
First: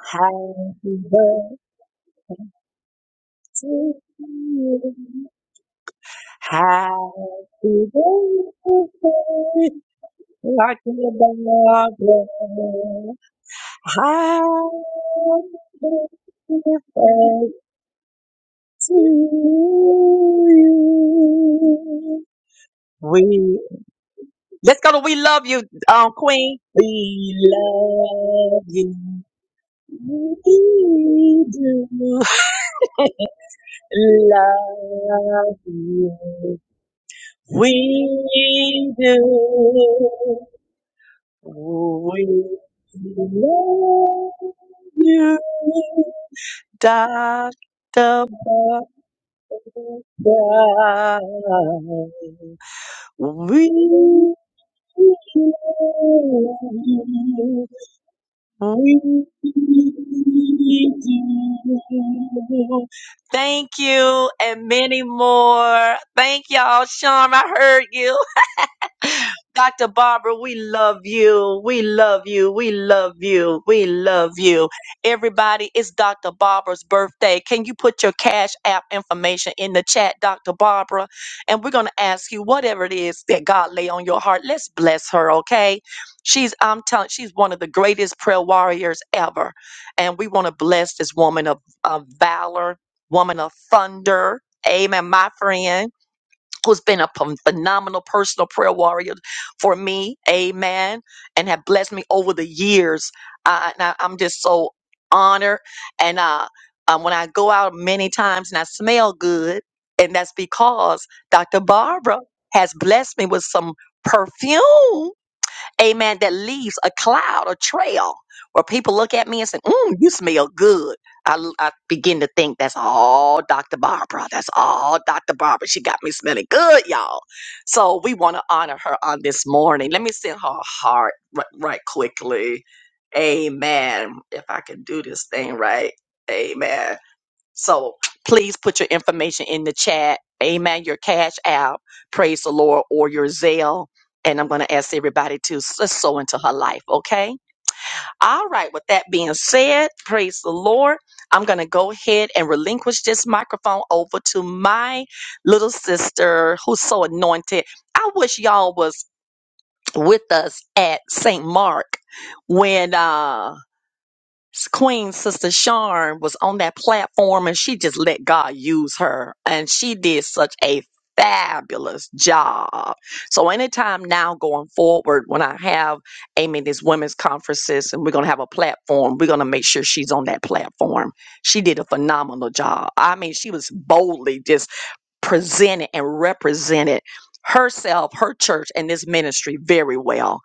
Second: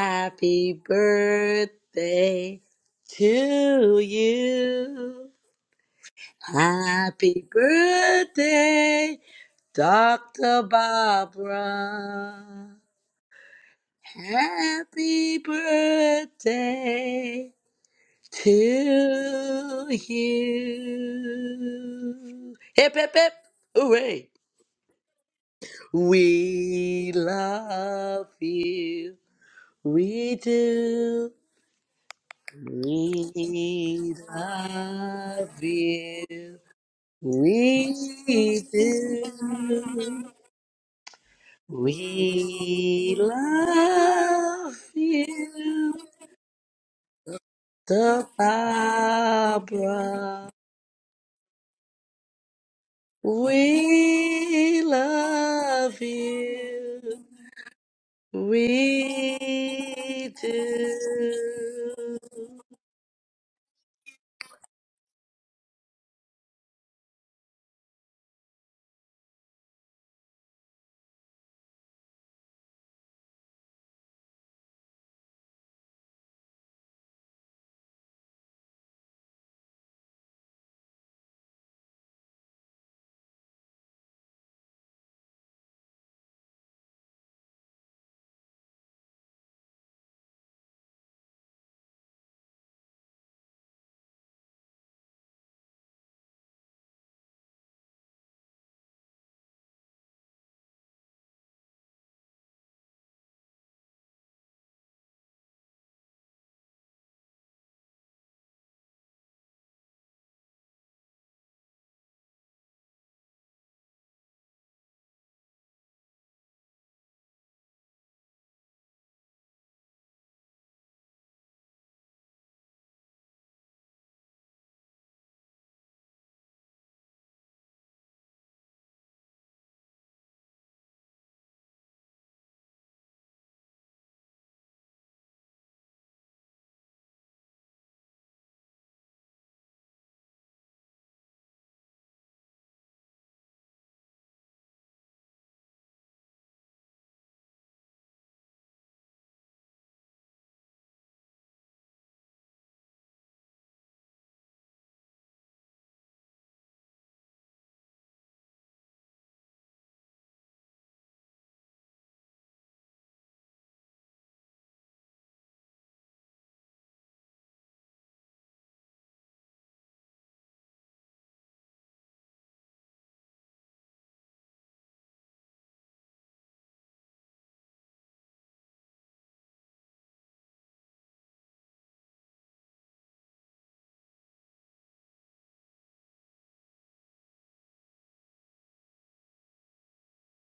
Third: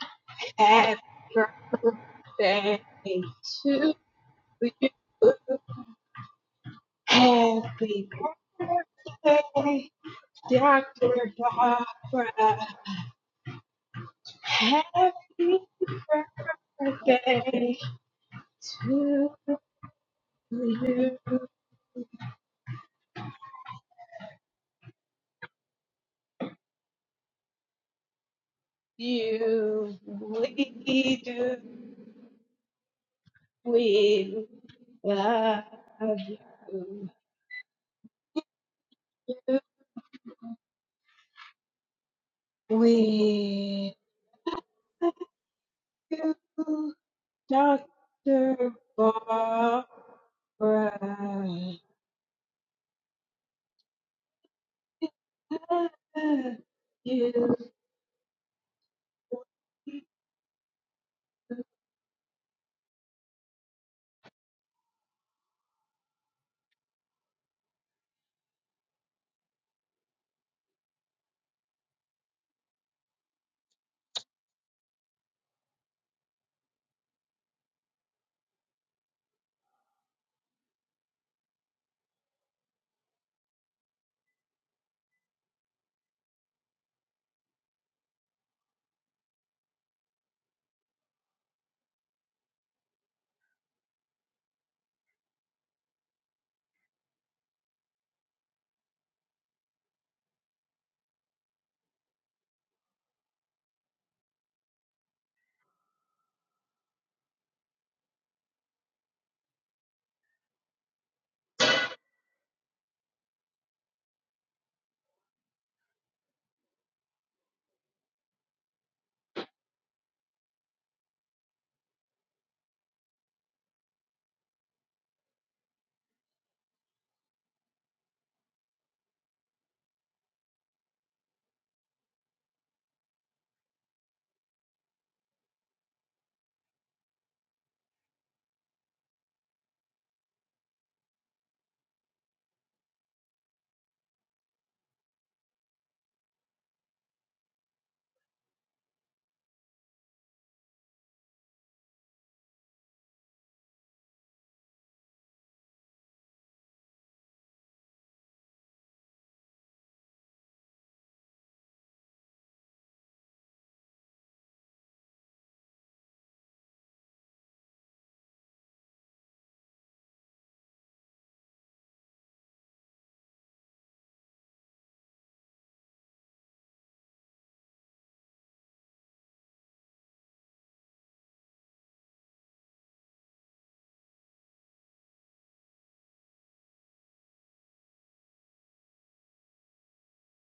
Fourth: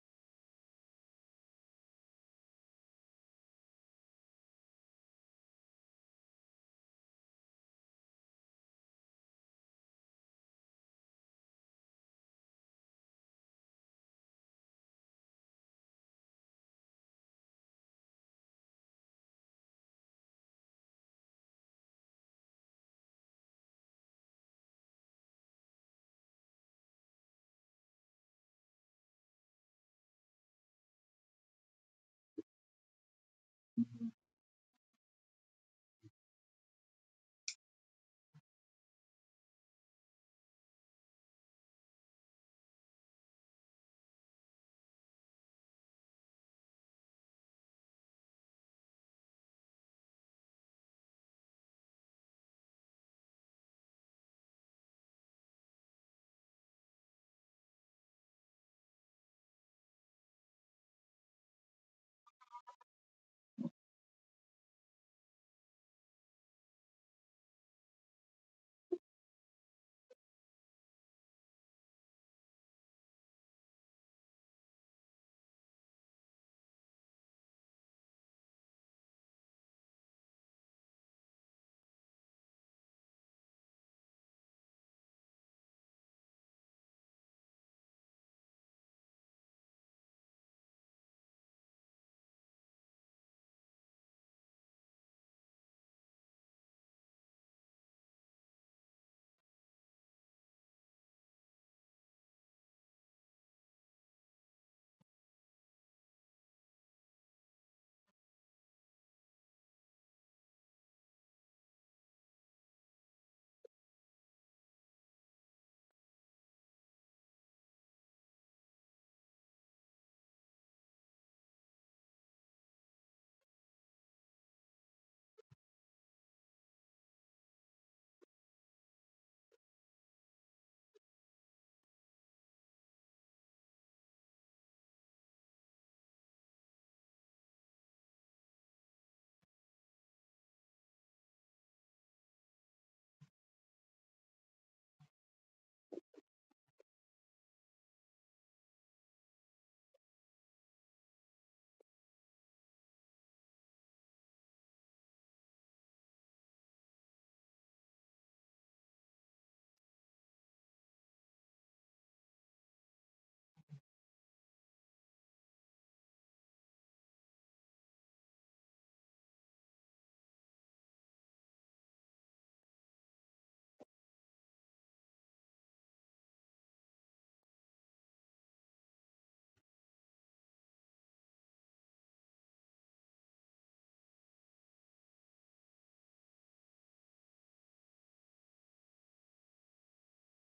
Speaker 1: Happy
Speaker 3: Happy
Speaker 1: birthday
Speaker 2: birthday
Speaker 3: birthday to
Speaker 1: to
Speaker 2: to
Speaker 3: you.
Speaker 1: you.
Speaker 2: you. Happy
Speaker 1: Happy
Speaker 3: Happy
Speaker 2: birthday,
Speaker 1: birthday,
Speaker 3: birthday,
Speaker 2: Dr.
Speaker 1: Rocky
Speaker 3: Dr. Barbara.
Speaker 2: Barbara.
Speaker 1: Barbara.
Speaker 2: Happy
Speaker 3: Happy
Speaker 1: Happy birthday
Speaker 2: birthday
Speaker 3: birthday
Speaker 1: to
Speaker 3: to you.
Speaker 2: to
Speaker 1: you.
Speaker 2: you. Hip, hip, hip.
Speaker 1: We
Speaker 2: Hooray.
Speaker 1: let's go to we love you, um, Queen.
Speaker 2: We
Speaker 1: We
Speaker 2: love
Speaker 1: love you.
Speaker 2: you.
Speaker 3: You,
Speaker 2: We
Speaker 3: we
Speaker 2: do.
Speaker 3: do,
Speaker 2: We
Speaker 3: we
Speaker 2: love
Speaker 3: love
Speaker 2: you.
Speaker 3: you.
Speaker 1: We
Speaker 2: We
Speaker 1: do love you. We do.
Speaker 2: do.
Speaker 1: We
Speaker 2: We
Speaker 3: We
Speaker 1: love
Speaker 2: love
Speaker 3: love
Speaker 1: you,
Speaker 2: you,
Speaker 3: you.
Speaker 1: Doctor
Speaker 2: the
Speaker 3: Dr. Barbara
Speaker 2: Barbara.
Speaker 1: Barbara. We
Speaker 2: We love you.
Speaker 3: is
Speaker 2: We do.
Speaker 1: Thank you and many more. Thank y'all, Charm. I heard you. Dr. Barbara, we love you. We love you. We love you. We love you. Everybody, it's Dr. Barbara's birthday. Can you put your Cash App information in the chat, Dr. Barbara? And we're going to ask you whatever it is that God lay on your heart. Let's bless her, okay? She's, I'm telling, she's one of the greatest prayer warriors ever. And we want to bless this woman of, of valor, woman of thunder. Amen, my friend who's been a phen- phenomenal personal prayer warrior for me, amen, and have blessed me over the years. Uh, and I, am just so honored. And uh, um, when I go out many times and I smell good, and that's because Dr. Barbara has blessed me with some perfume amen, that leaves a cloud, a trail where people look at me and say, mm, you smell good. I, I begin to think that's all Dr. Barbara. That's all Dr. Barbara. She got me smelling good, y'all. So we want to honor her on this morning. Let me send her a heart right, right quickly. Amen. If I can do this thing right. Amen. So please put your information in the chat. Amen. Your cash app, praise the Lord, or your Zelle. And I'm going to ask everybody to s- let's sow into her life. Okay. All right. With that being said, praise the Lord. I'm going to go ahead and relinquish this microphone over to my little sister who's so anointed. I wish y'all was with us at St. Mark when, uh, Queen Sister Sharn was on that platform and she just let God use her. And she did such a fabulous job. So anytime now going forward, when I have Amy these women's conferences and we're gonna have a platform, we're gonna make sure she's on that platform. She did a phenomenal job. I mean, she was boldly just presented and represented herself, her church, and this ministry very well.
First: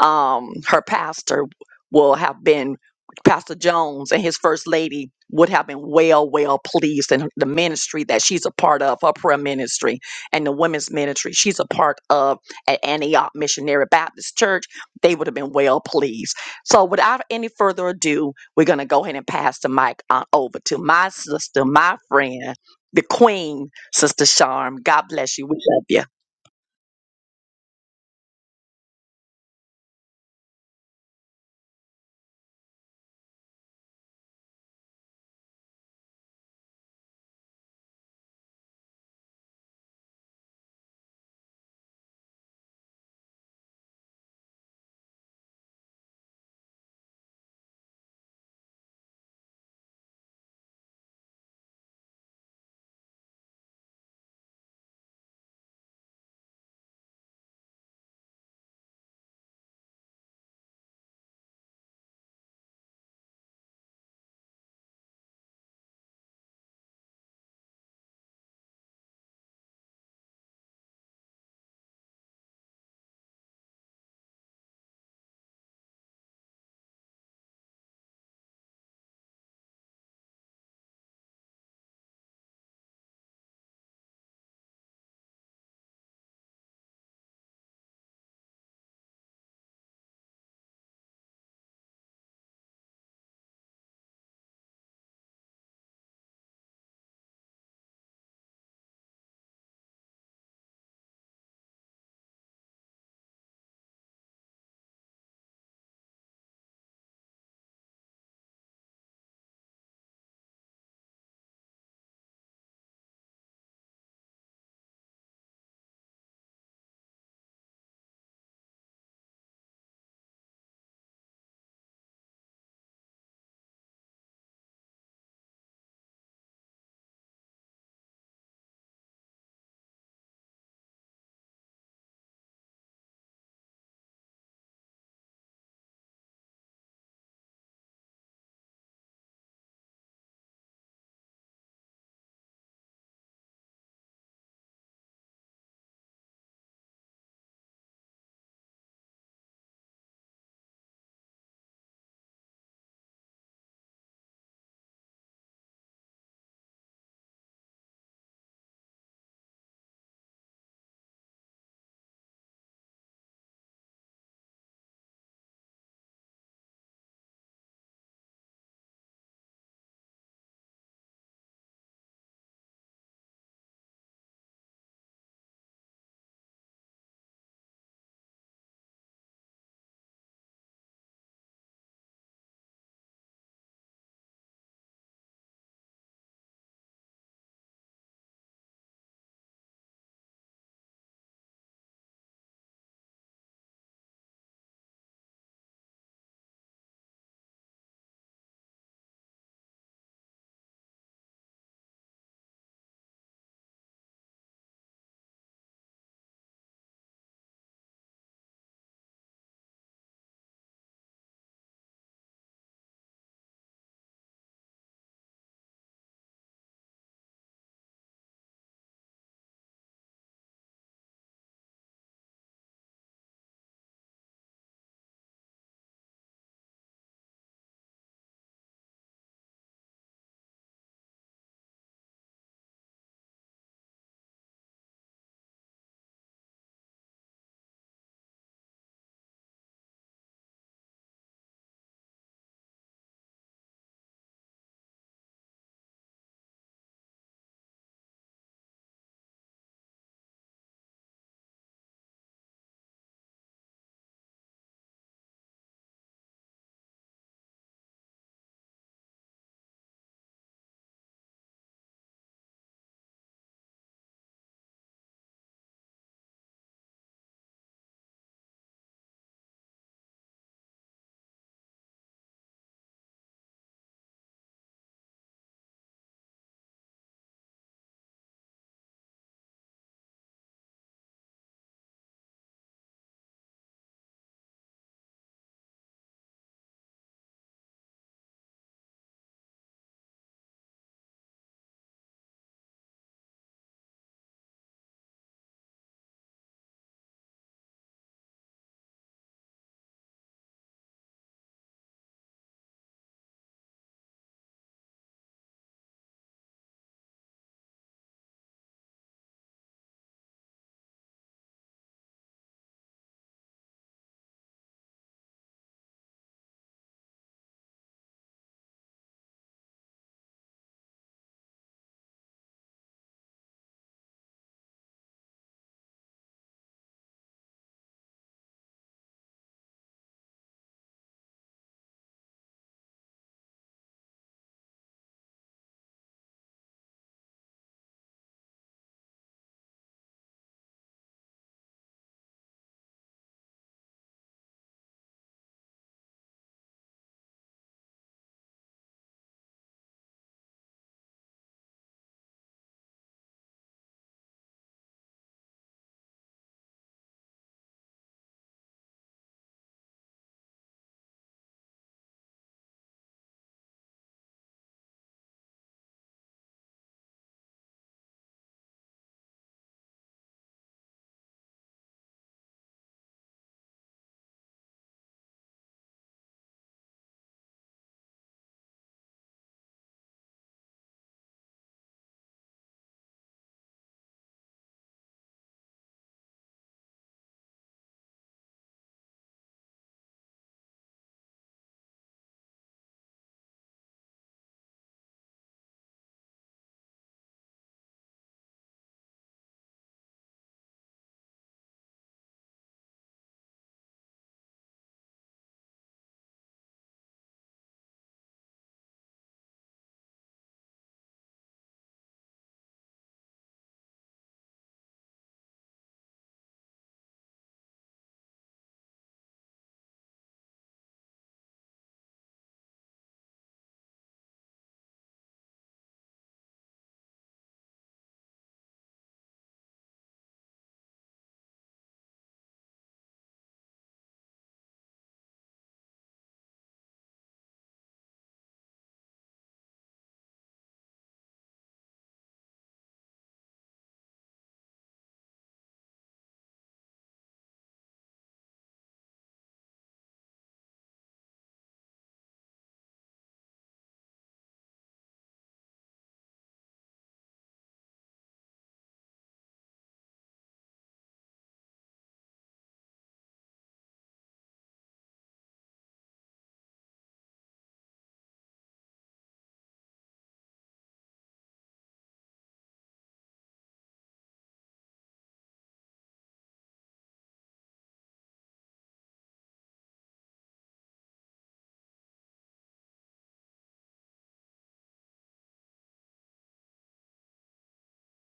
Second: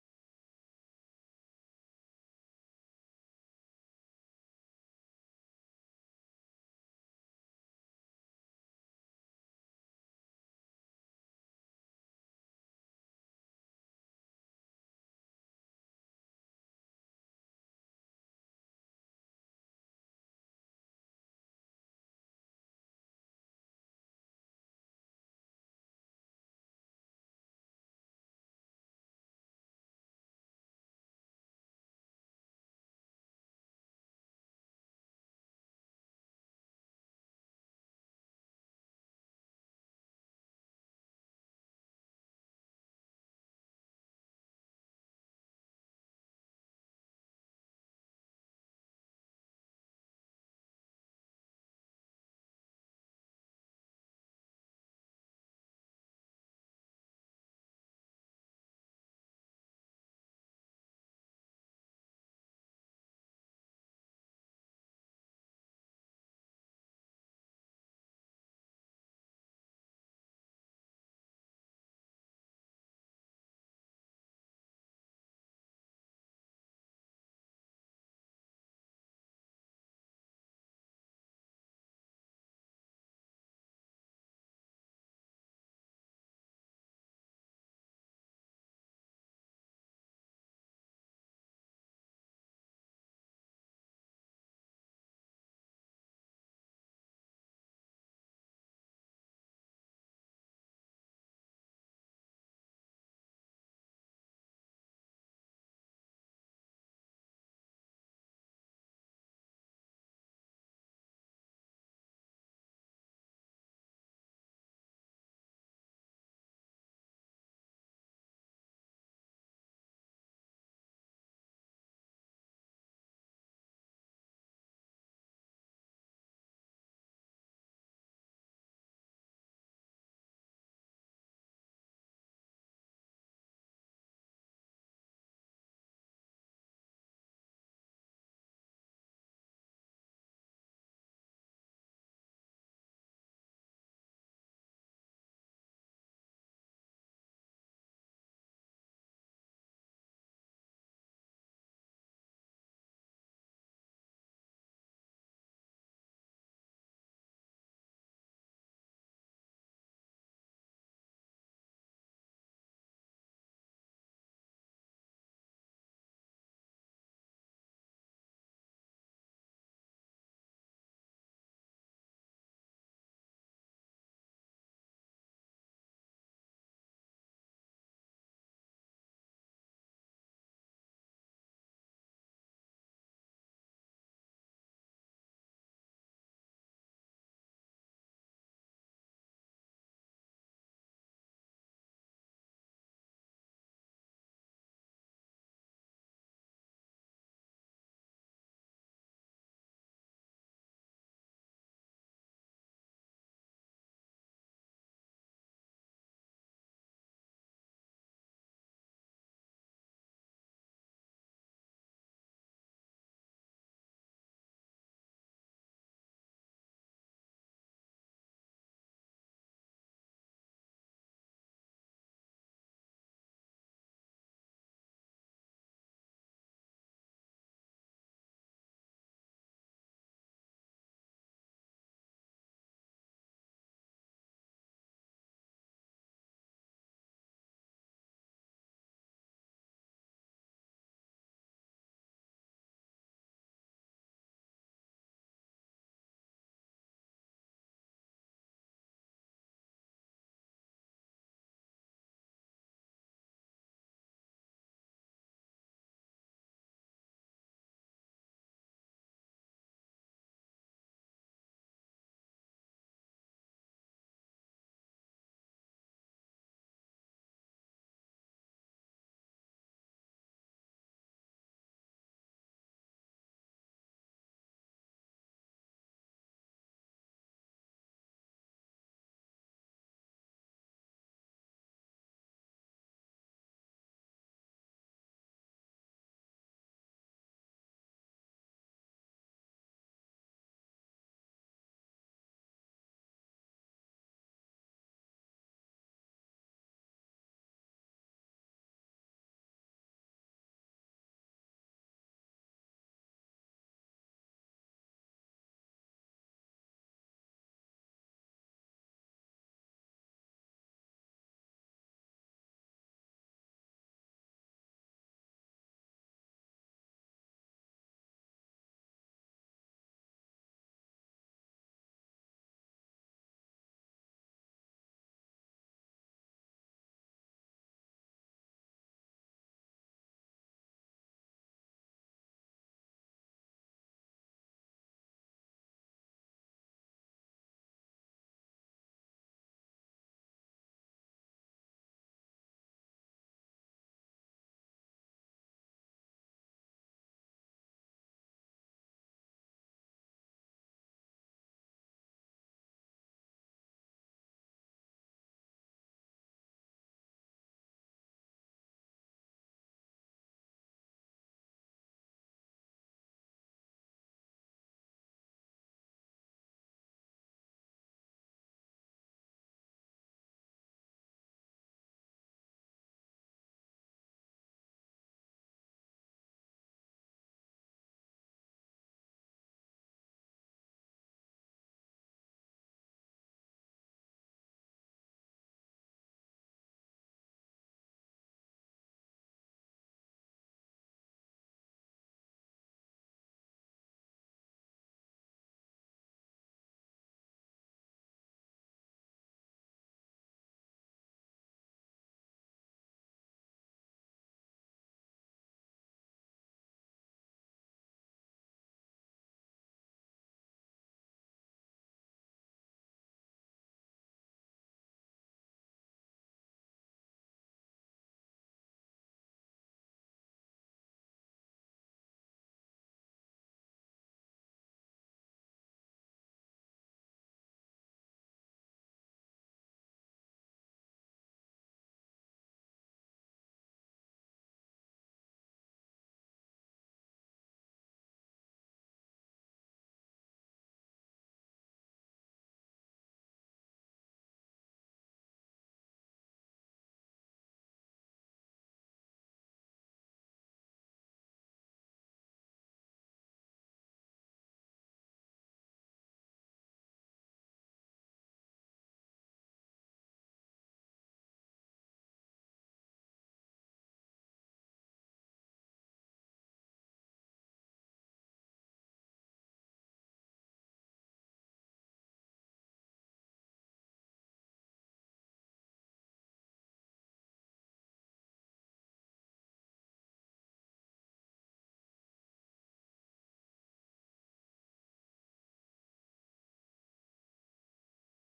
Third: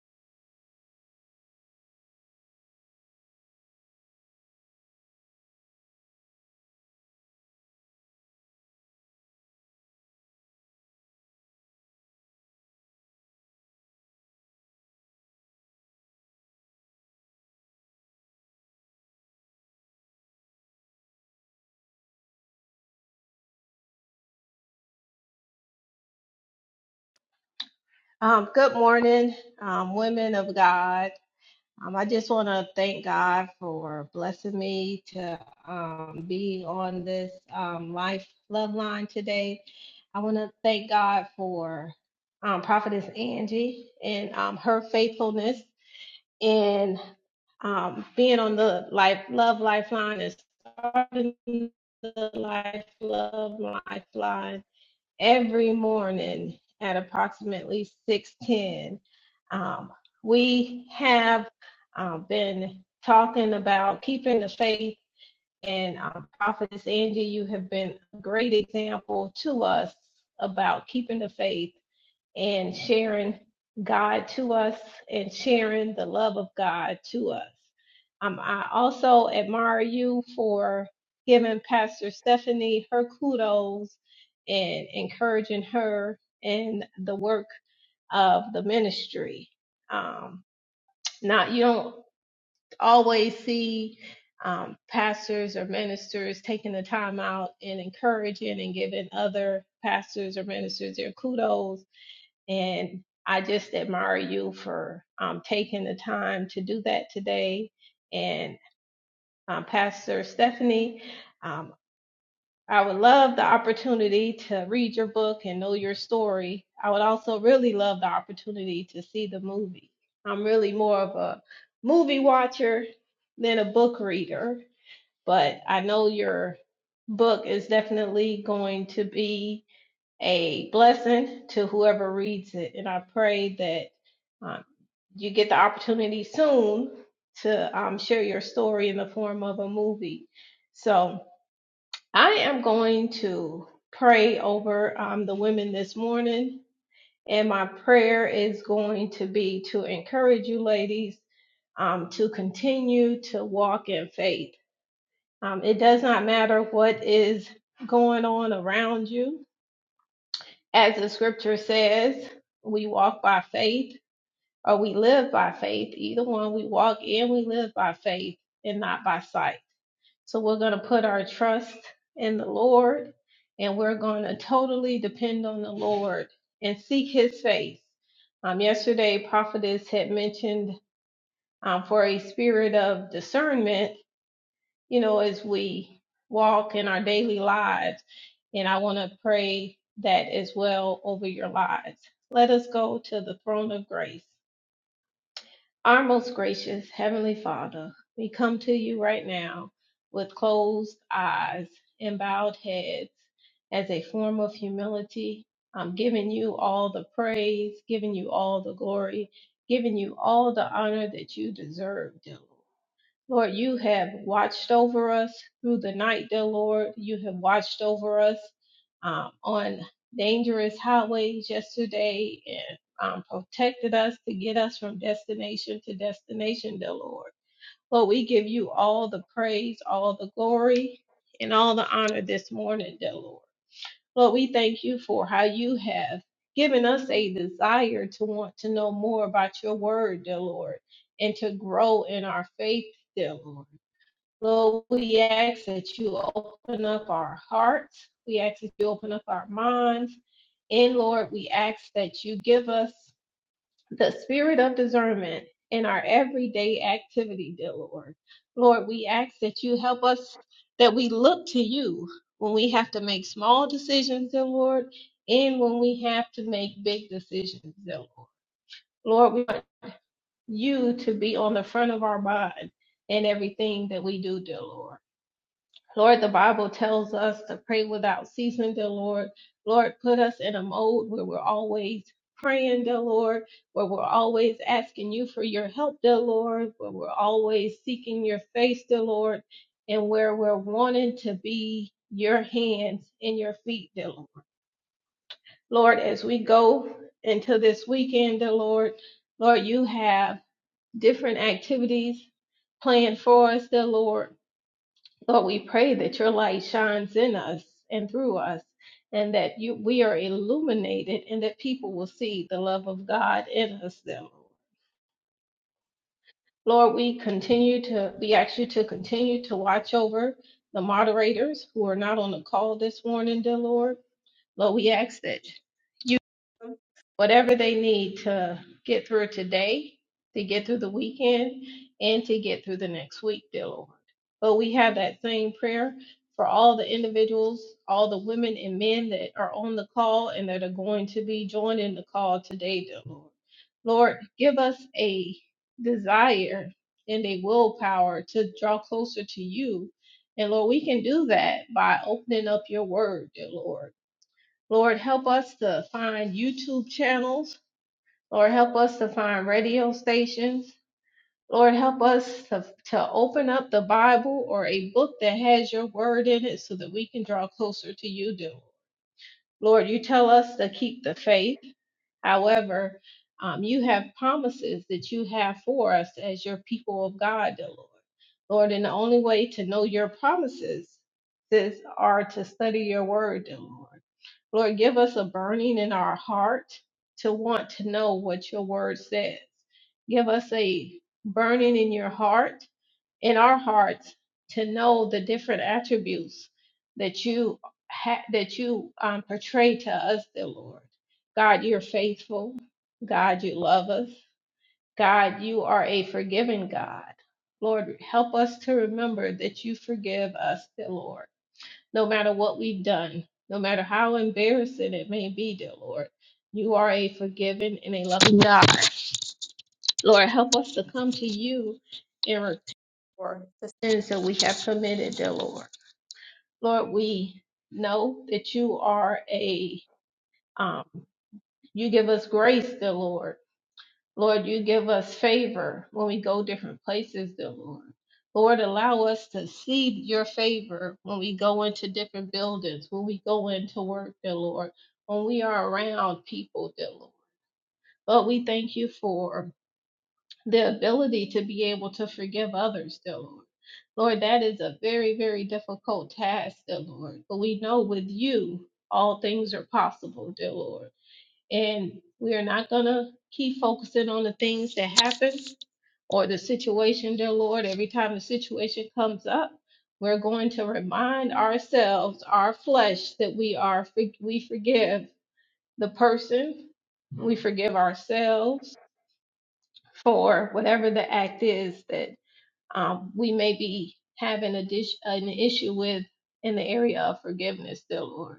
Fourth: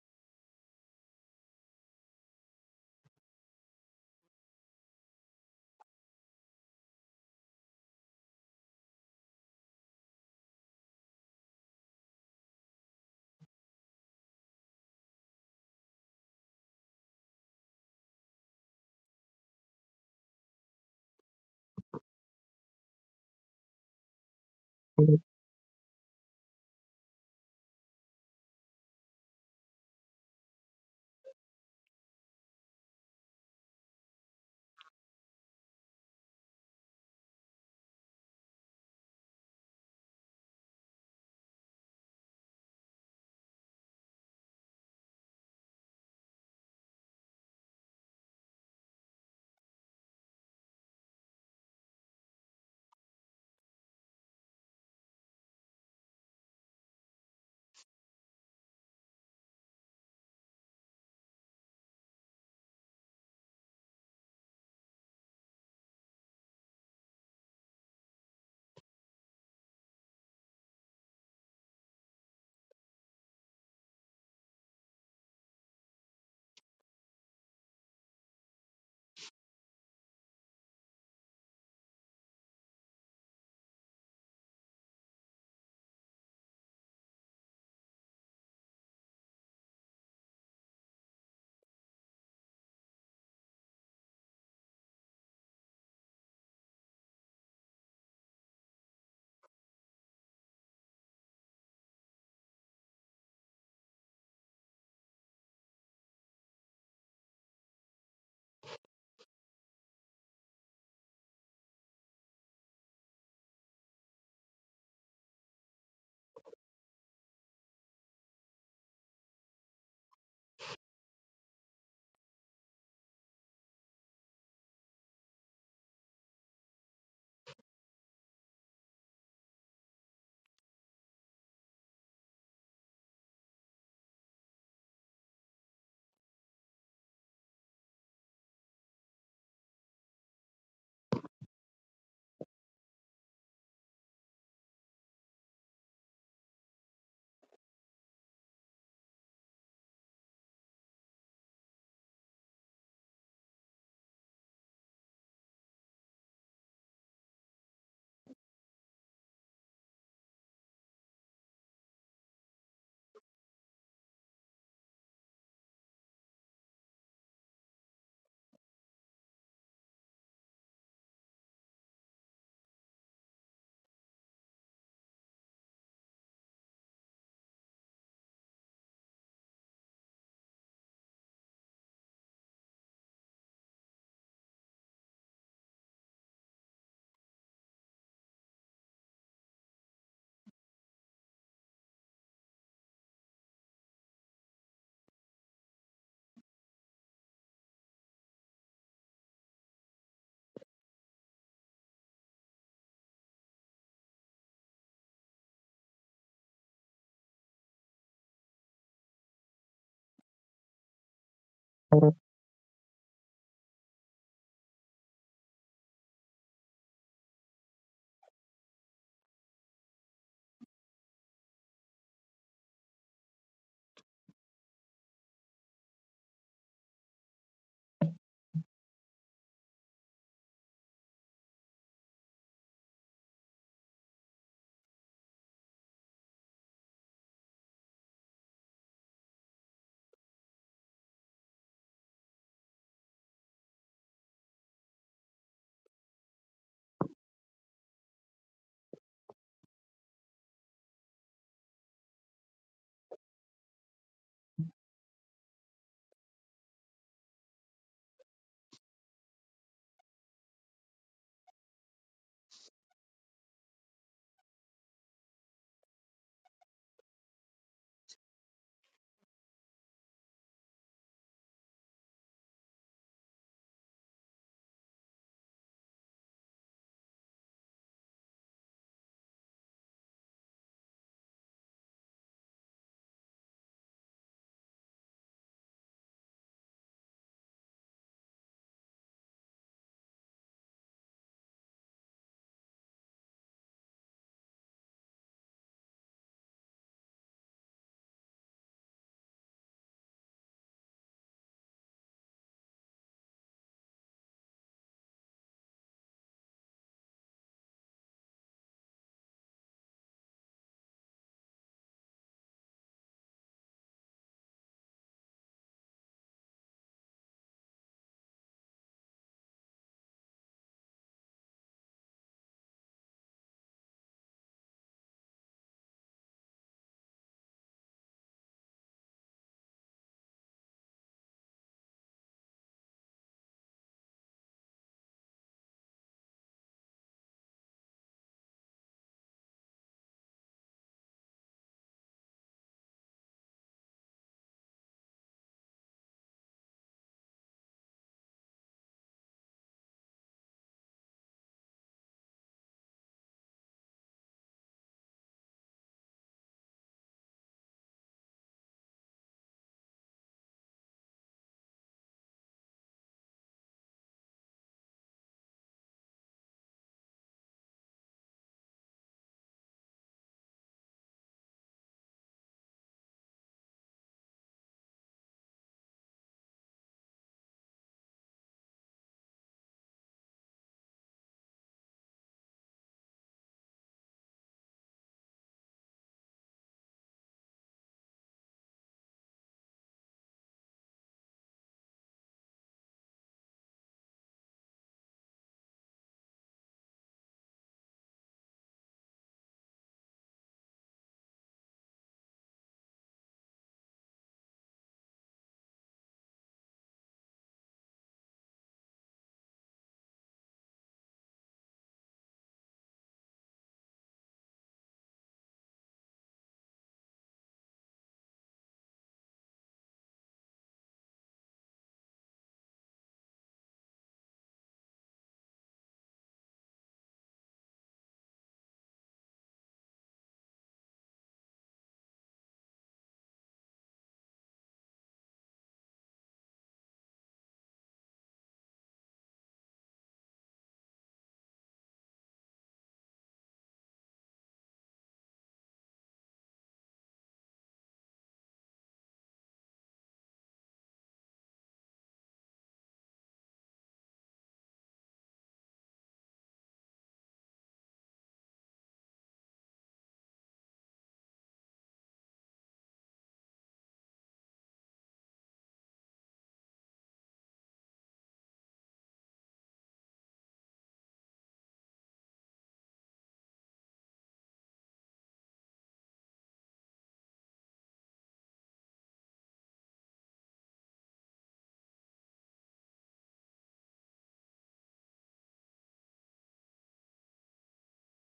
Speaker 1: Um, her pastor will have been Pastor Jones and his first lady would have been well, well pleased in the ministry that she's a part of, her prayer ministry and the women's ministry she's a part of at Antioch Missionary Baptist Church. They would have been well pleased. So, without any further ado, we're going to go ahead and pass the mic on over to my sister, my friend, the queen, Sister Charm, God
Speaker 4: who
Speaker 1: bless you. We love you.
Speaker 3: Um, good morning, um, women of God. Um, I just want to thank God for blessing me to um, be on this um, Life Love Line today. I want to thank God for um, Prophetess Angie and um, her faithfulness. and um, being on the life love lifeline and starting the life love lifeline every morning at approximately 6.10 um, we have um, been talking about keeping the faith and um, prophetess angie you have been a great example to us about keeping the faith and sharing God to us and sharing the love of God to us. Um, I also admire you for giving Pastor Stephanie her kudos and encouraging her in the work of the ministry. Um, not you don't always see um, pastors or ministers taking the time out and encouraging and giving other pastors or ministers their kudos and I just admire you for um, taking the time to do that today. And um, Pastor Stephanie, um, I would love the opportunity to read your book and know your story. I would also really love the opportunity to see the movie. I'm really more of a movie watcher than a book reader, but I know your book is definitely going to be a blessing to whoever reads it. And I pray that um, you get the opportunity soon to um, share your story in the form of a movie. So I am going to pray over um, the women this morning. And my prayer is going to be to encourage you, ladies, um, to continue to walk in faith. Um, it does not matter what is going on around you As the scripture says, we walk by faith or we live by faith. Either one, we walk and we live by faith and not by sight. So we're going to put our trust in the Lord and we're going to totally depend on the Lord and seek his face. Um, yesterday, prophetess had mentioned um, for a spirit of discernment you know, as we walk in our daily lives. And I want to pray that as well over your lives. Let us go to the throne of grace. Our most gracious Heavenly Father, we come to you right now with closed eyes and bowed heads as a form of humility. I'm giving you all the praise, giving you all the glory, giving you all the honor that you deserve, dear Lord. Lord, you have watched over us through the night, dear Lord. You have watched over us um, on dangerous highways yesterday and um, protected us to get us from destination to destination, dear Lord. Lord, we give you all the praise, all the glory, and all the honor this morning, dear Lord. Lord, we thank you for how you have given us a desire to want to know more about your word, dear Lord, and to grow in our faith, dear Lord. Lord, we ask that you open up our hearts. We ask that you open up our minds. And Lord, we ask that you give us the spirit of discernment in our everyday activity, dear Lord. Lord, we ask that you help us, that we look to you when we have to make small decisions, dear Lord, and when we have to make big decisions, dear Lord. Lord, we want you to be on the front of our mind in everything that we do, dear Lord. Lord, the Bible tells us to pray without ceasing, dear Lord. Lord, put us in a mode where we're always praying, dear Lord, where we're always asking you for your help, dear Lord, where we're always seeking your face, dear Lord, and where we're wanting to be your hands and your feet, dear Lord. Lord, as we go into this weekend, dear Lord, Lord, you have different activities planned for us, dear Lord. Lord, we pray that your light shines in us and through us, and that you we are illuminated, and that people will see the love of God in us. Them, Lord, we continue to we ask you to continue to watch over the moderators who are not on the call this morning, dear Lord. Lord, we ask that You. whatever they need to get through today, to get through the weekend, and to get through the next week, dear Lord. But we have that same prayer for all the individuals, all the women and men that are on the call and that are going to be joining the call today, dear Lord. Lord, give us a desire and a willpower to draw closer to you. And Lord, we can do that by opening up your word, dear Lord. Lord, help us to find YouTube channels Lord, help us to find radio stations. Lord, help us to, to open up the Bible or a book that has your word in it so that we can draw closer to you, dear Lord. you tell us to keep the faith. However, um, you have promises that you have for us as your people of God, dear Lord. Lord, and the only way to know your promises is are to study your word, dear Lord. Lord, give us a burning in our heart to want to know what your word says. Give us a burning in your heart, in our hearts, to know the different attributes that you ha- that you um, portray to us, dear Lord. God, you're faithful. God, you love us. God, you are a forgiving God. Lord, help us to remember that you forgive us, dear Lord no matter what we've done, no matter how embarrassing it may be, dear Lord. You are a forgiving and a loving God. Lord, help us to come to you and restore the sins that we have committed, dear Lord. Lord, we know that you are a, um, you give us grace, dear Lord Lord, you give us favor when we go different places, dear Lord. Lord, allow us to see your favor when we go into different buildings, when we go into work, dear Lord, when we are around people, dear Lord. But we thank you for the ability to be able to forgive others, dear Lord. Lord, that is a very, very difficult task, dear Lord. But we know with you all things are possible, dear Lord and we are not going to keep focusing on the things that happen or the situation, dear Lord. Every time the situation comes up, we're going to remind ourselves, our flesh, that we are for- we forgive the person, we forgive ourselves for whatever the act is that um, we may be having a dish, an issue with in the area of forgiveness, dear Lord.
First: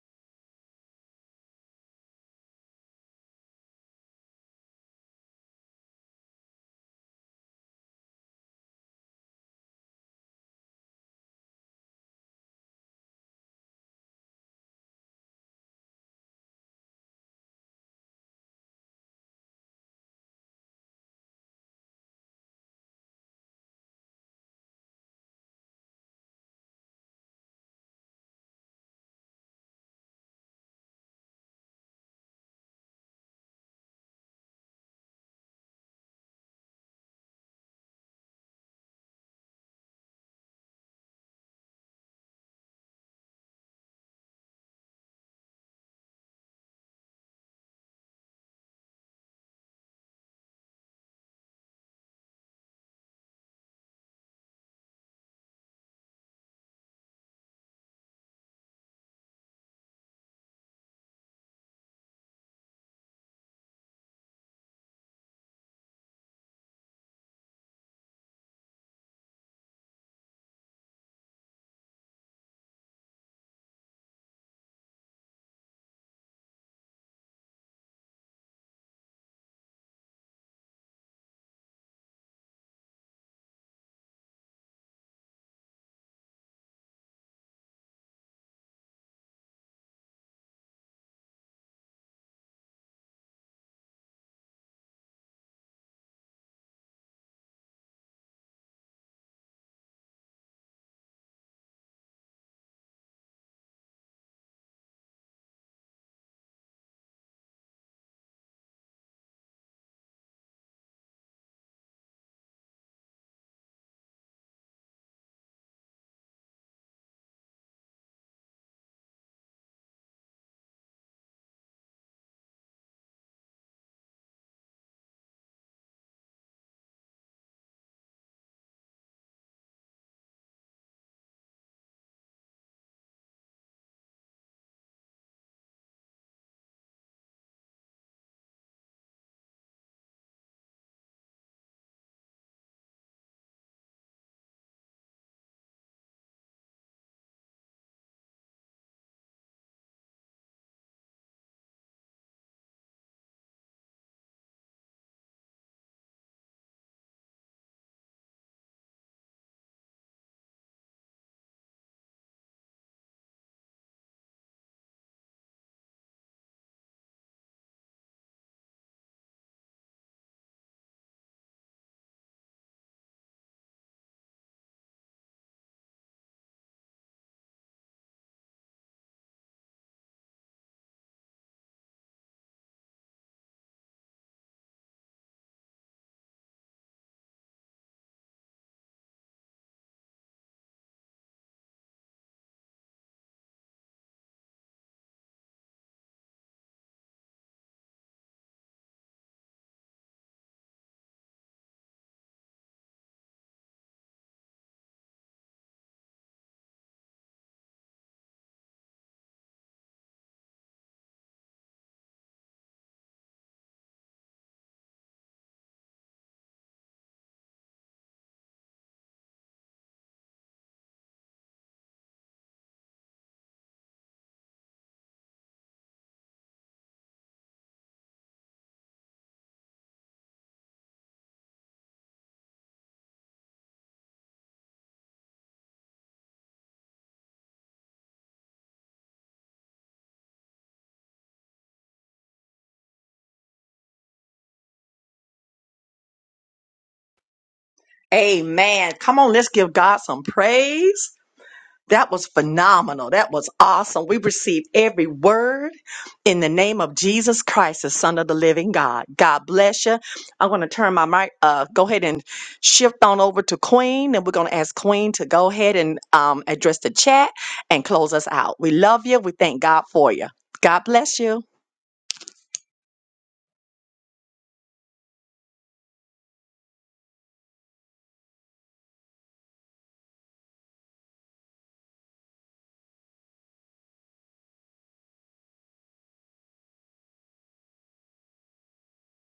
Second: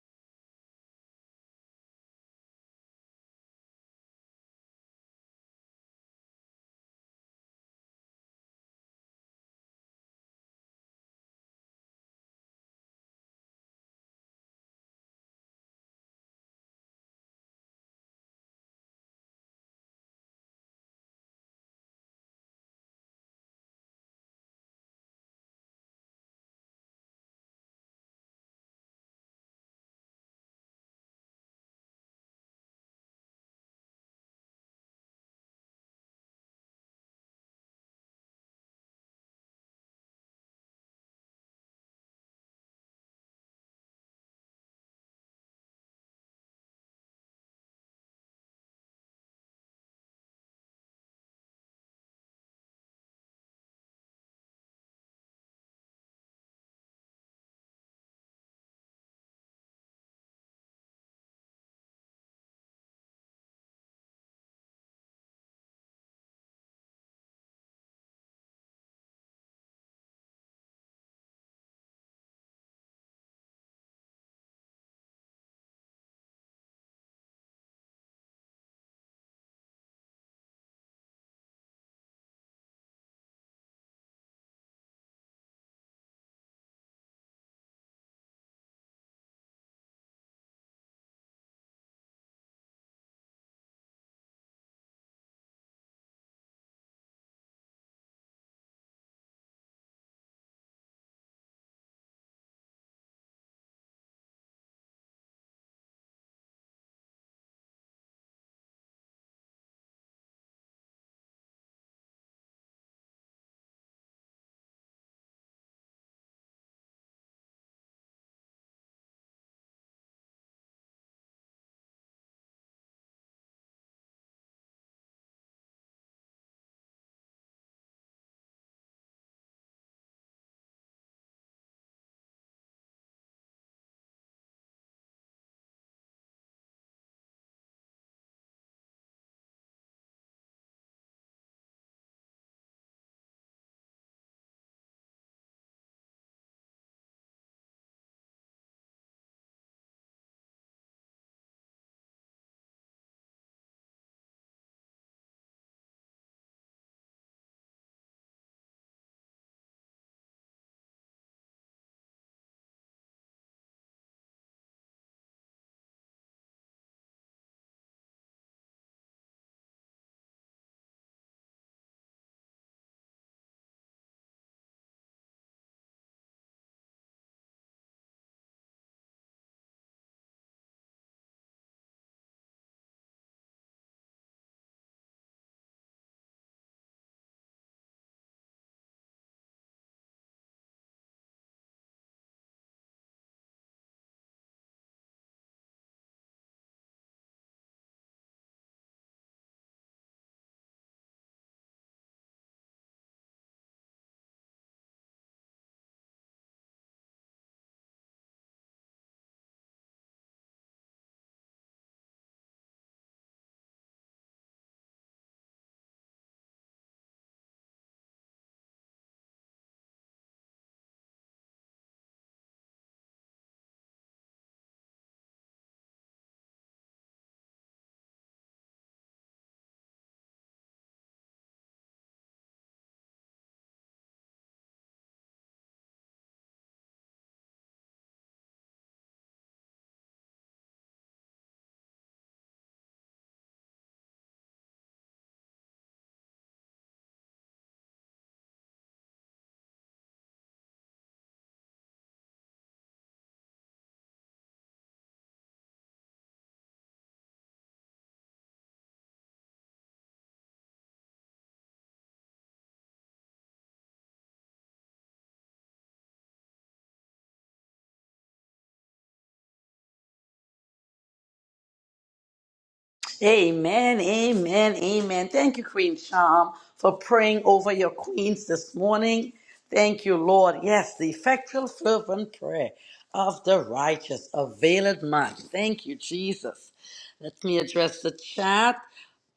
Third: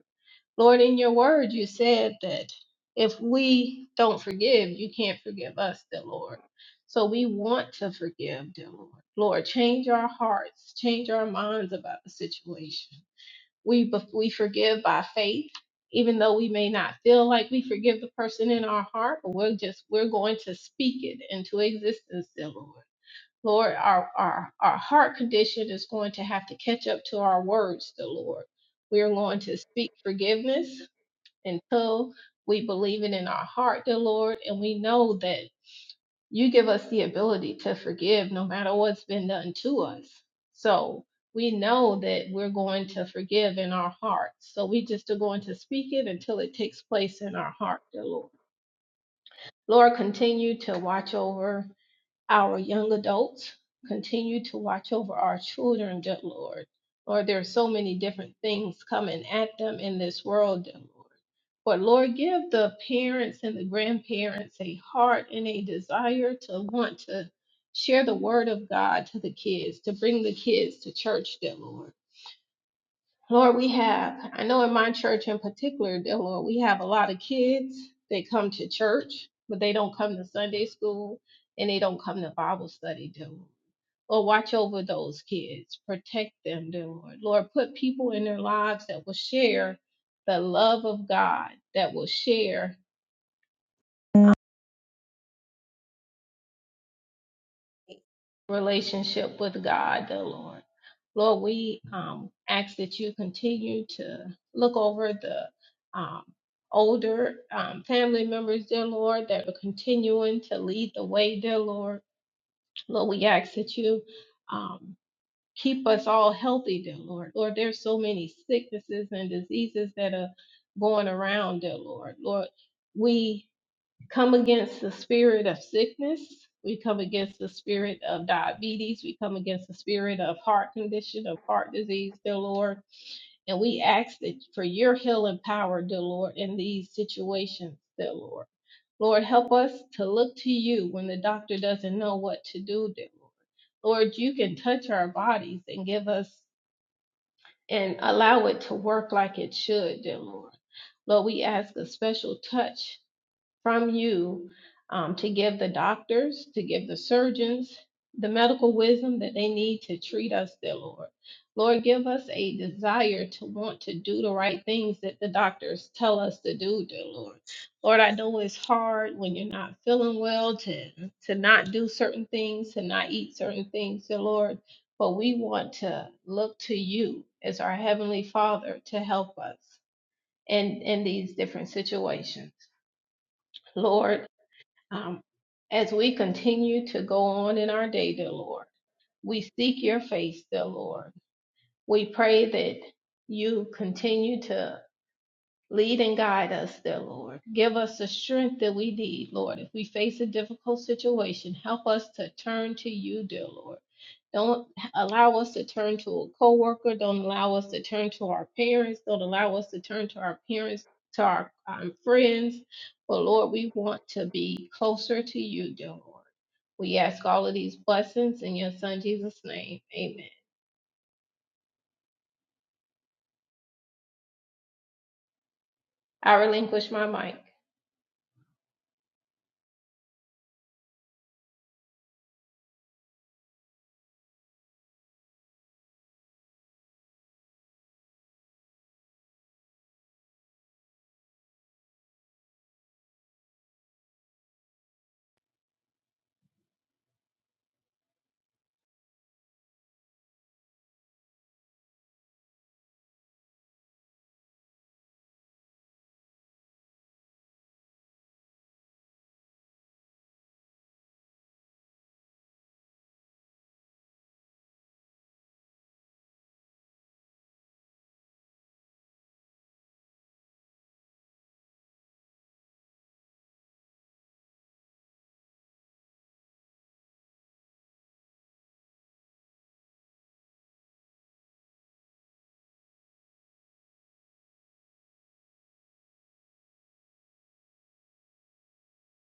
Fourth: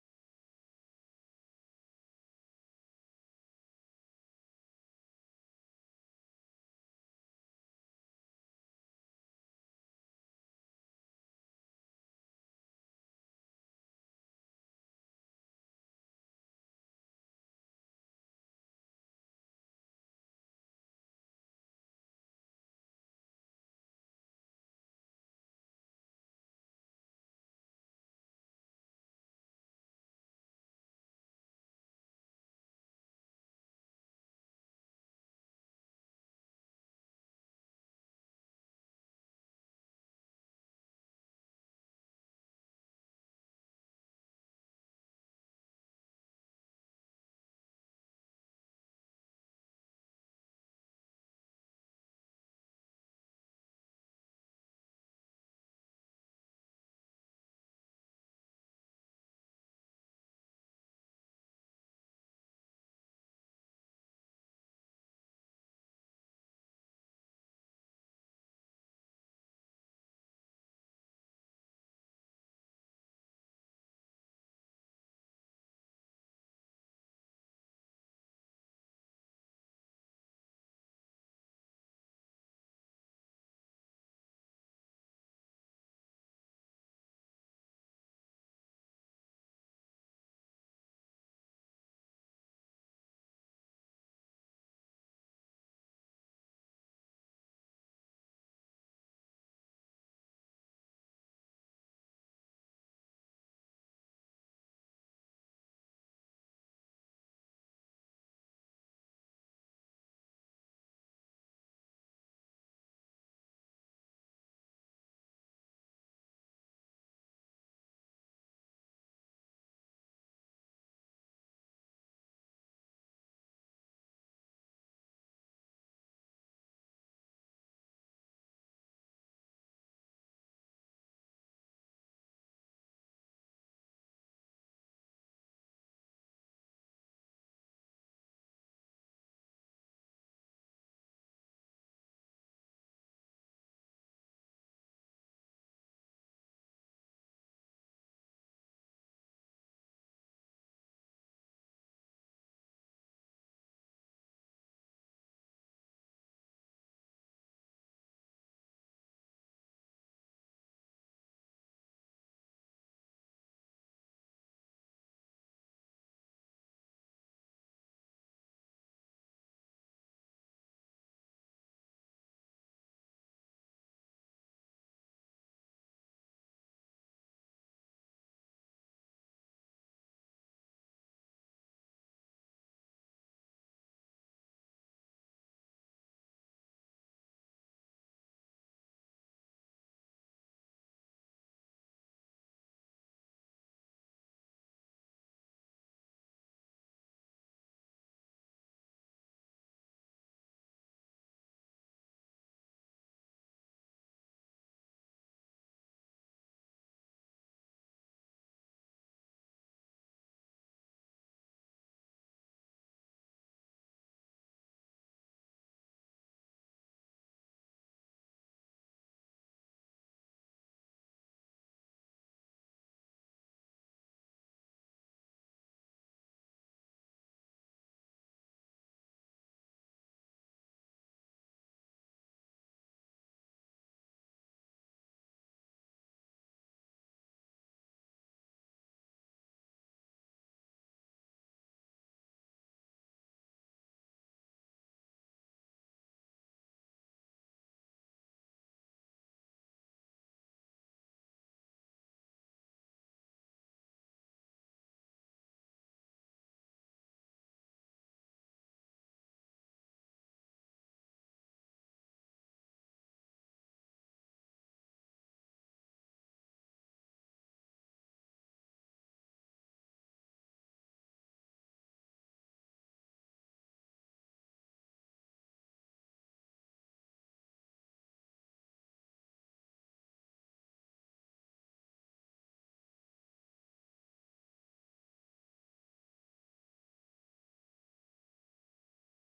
Speaker 3: Lord, in your word, you said that if we don't forgive, you can't forgive us, dear Lord. So we want to forgive, dear Lord. Lord, change our hearts, change our minds about the situation. We, we forgive by faith, even though we may not feel like we forgive the person in our heart, but we're just, we're going to speak it into existence, dear Lord. Lord, our, our, our heart condition is going to have to catch up to our words, dear Lord. We are going to speak forgiveness until we believe it in our heart, dear Lord, and we know that you give us the ability to forgive no matter what's been done to us. So we know that we're going to forgive in our hearts. So we just are going to speak it until it takes place in our heart, dear Lord. Lord, continue to watch over our young adults continue to watch over our children, dear Lord. Lord, there are so many different things coming at them in this world, dear Lord. But Lord, give the parents and the grandparents a heart and a desire to want to share the word of God to the kids, to bring the kids to church, dear Lord. Lord, we have, I know in my church in particular, dear Lord, we have a lot of kids that come to church, but they don't come to Sunday school and they don't come to Bible study, dear Lord. Lord, watch over those kids, protect them, dear Lord. Lord, put people in their lives that will share the love of God, that will share. relationship with God, dear Lord. Lord, we um, ask that you continue to look over the um, older um, family members, dear Lord, that are continuing to lead the way, dear Lord. Lord, we ask that you um, keep us all healthy, dear Lord. Lord, there's so many sicknesses and diseases that are going around, dear Lord. Lord, we come against the spirit of sickness. We come against the spirit of diabetes. We come against the spirit of heart condition, of heart disease, dear Lord. And we ask that for your healing power, dear Lord, in these situations, dear Lord. Lord, help us to look to you when the doctor doesn't know what to do, dear Lord. Lord, you can touch our bodies and give us and allow it to work like it should, dear Lord. Lord, we ask a special touch from you um, to give the doctors, to give the surgeons the medical wisdom that they need to treat us, dear Lord. Lord, give us a desire to want to do the right things that the doctors tell us to do, dear Lord. Lord, I know it's hard when you're not feeling well to, to not do certain things, to not eat certain things, dear Lord. But we want to look to you as our Heavenly Father to help us in, in these different situations. Lord, um, as we continue to go on in our day, dear Lord, we seek your face, dear Lord. We pray that you continue to Lead and guide us, dear Lord. Give us the strength that we need, Lord. If we face a difficult situation, help us to turn to you, dear Lord. Don't allow us to turn to a coworker. Don't allow us to turn to our parents. Don't allow us to turn to our parents, to our um, friends. But Lord, we want to be closer to you, dear Lord. We ask all of these blessings in your son Jesus' name. Amen. I relinquish my mic.
Speaker 1: Amen. Come on, let's give God some praise. That was phenomenal. That was awesome. We received every word in the name of Jesus Christ, the Son of the Living God. God bless you. I'm going to turn my mic. Uh, go ahead and shift on over to Queen, and we're going to ask Queen to go ahead and um, address the chat and close us out. We love you. We thank God for you. God bless you.
Speaker 2: Amen, amen, amen. Thank you, Queen Sham, for praying over your queens this morning. Thank you, Lord. Yes, the effectual, fervent prayer of the righteous availeth much. Thank you, Jesus. Let me address the chat.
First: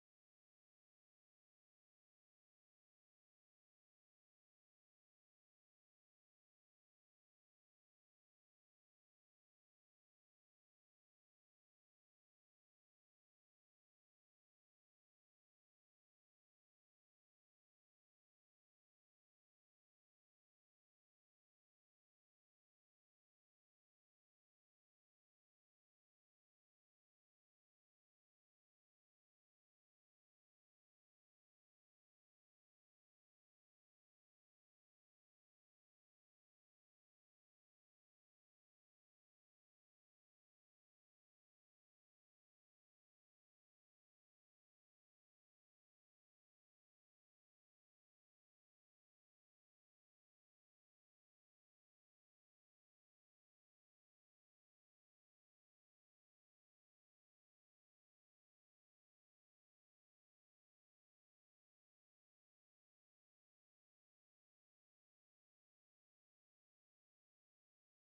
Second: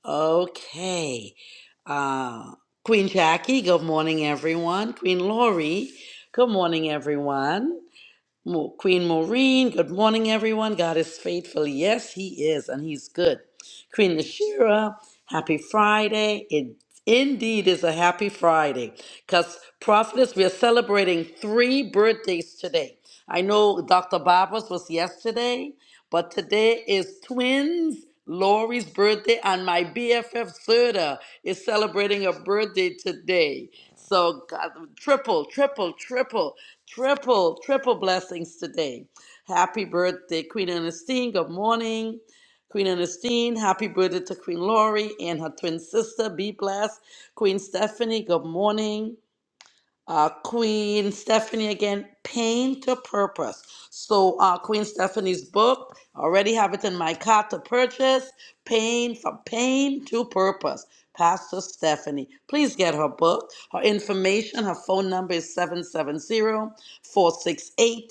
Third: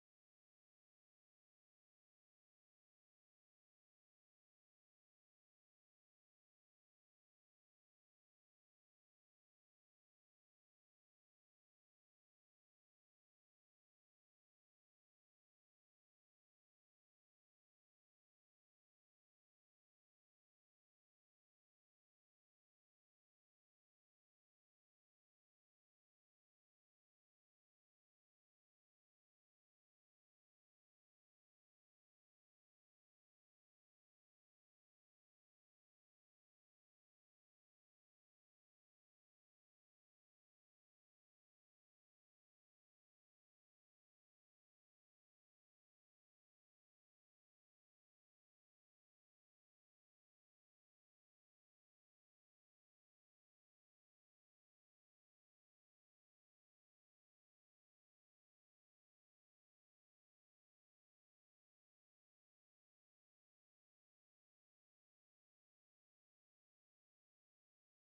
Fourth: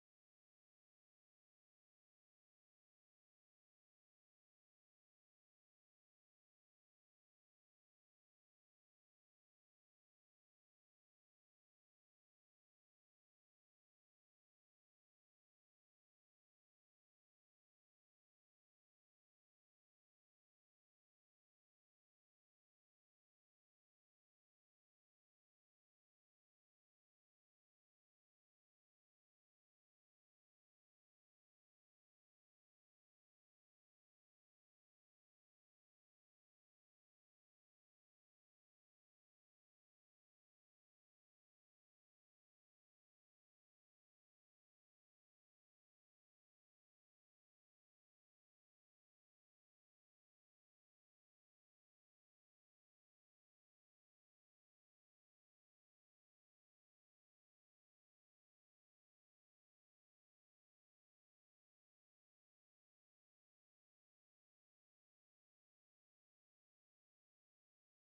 Speaker 2: Okay. Uh, Queen Jackie, good morning, everyone. Queen Lori, good morning, everyone. Mo- Queen Maureen, good morning, everyone. God is faithful. Yes, He is, and He's good. Queen Nashira, happy Friday. It indeed is a happy Friday because, prophetess, we are celebrating three birthdays today. I know Dr. Barbara's was yesterday, but today is twins. Lori's birthday and my BFF Serta is celebrating a birthday today. So God, triple, triple, triple. Triple, triple blessings today. Happy birthday, Queen Ernestine. Good morning. Queen Ernestine, happy birthday to Queen Laurie and her twin sister. Be blessed. Queen Stephanie, good morning uh, Queen Stephanie again, Pain to Purpose. So, uh, Queen Stephanie's book, I already have it in my cart to purchase. Pain from Pain to Purpose. Pastor Stephanie, please get her book. Her information, her phone number is 770 468.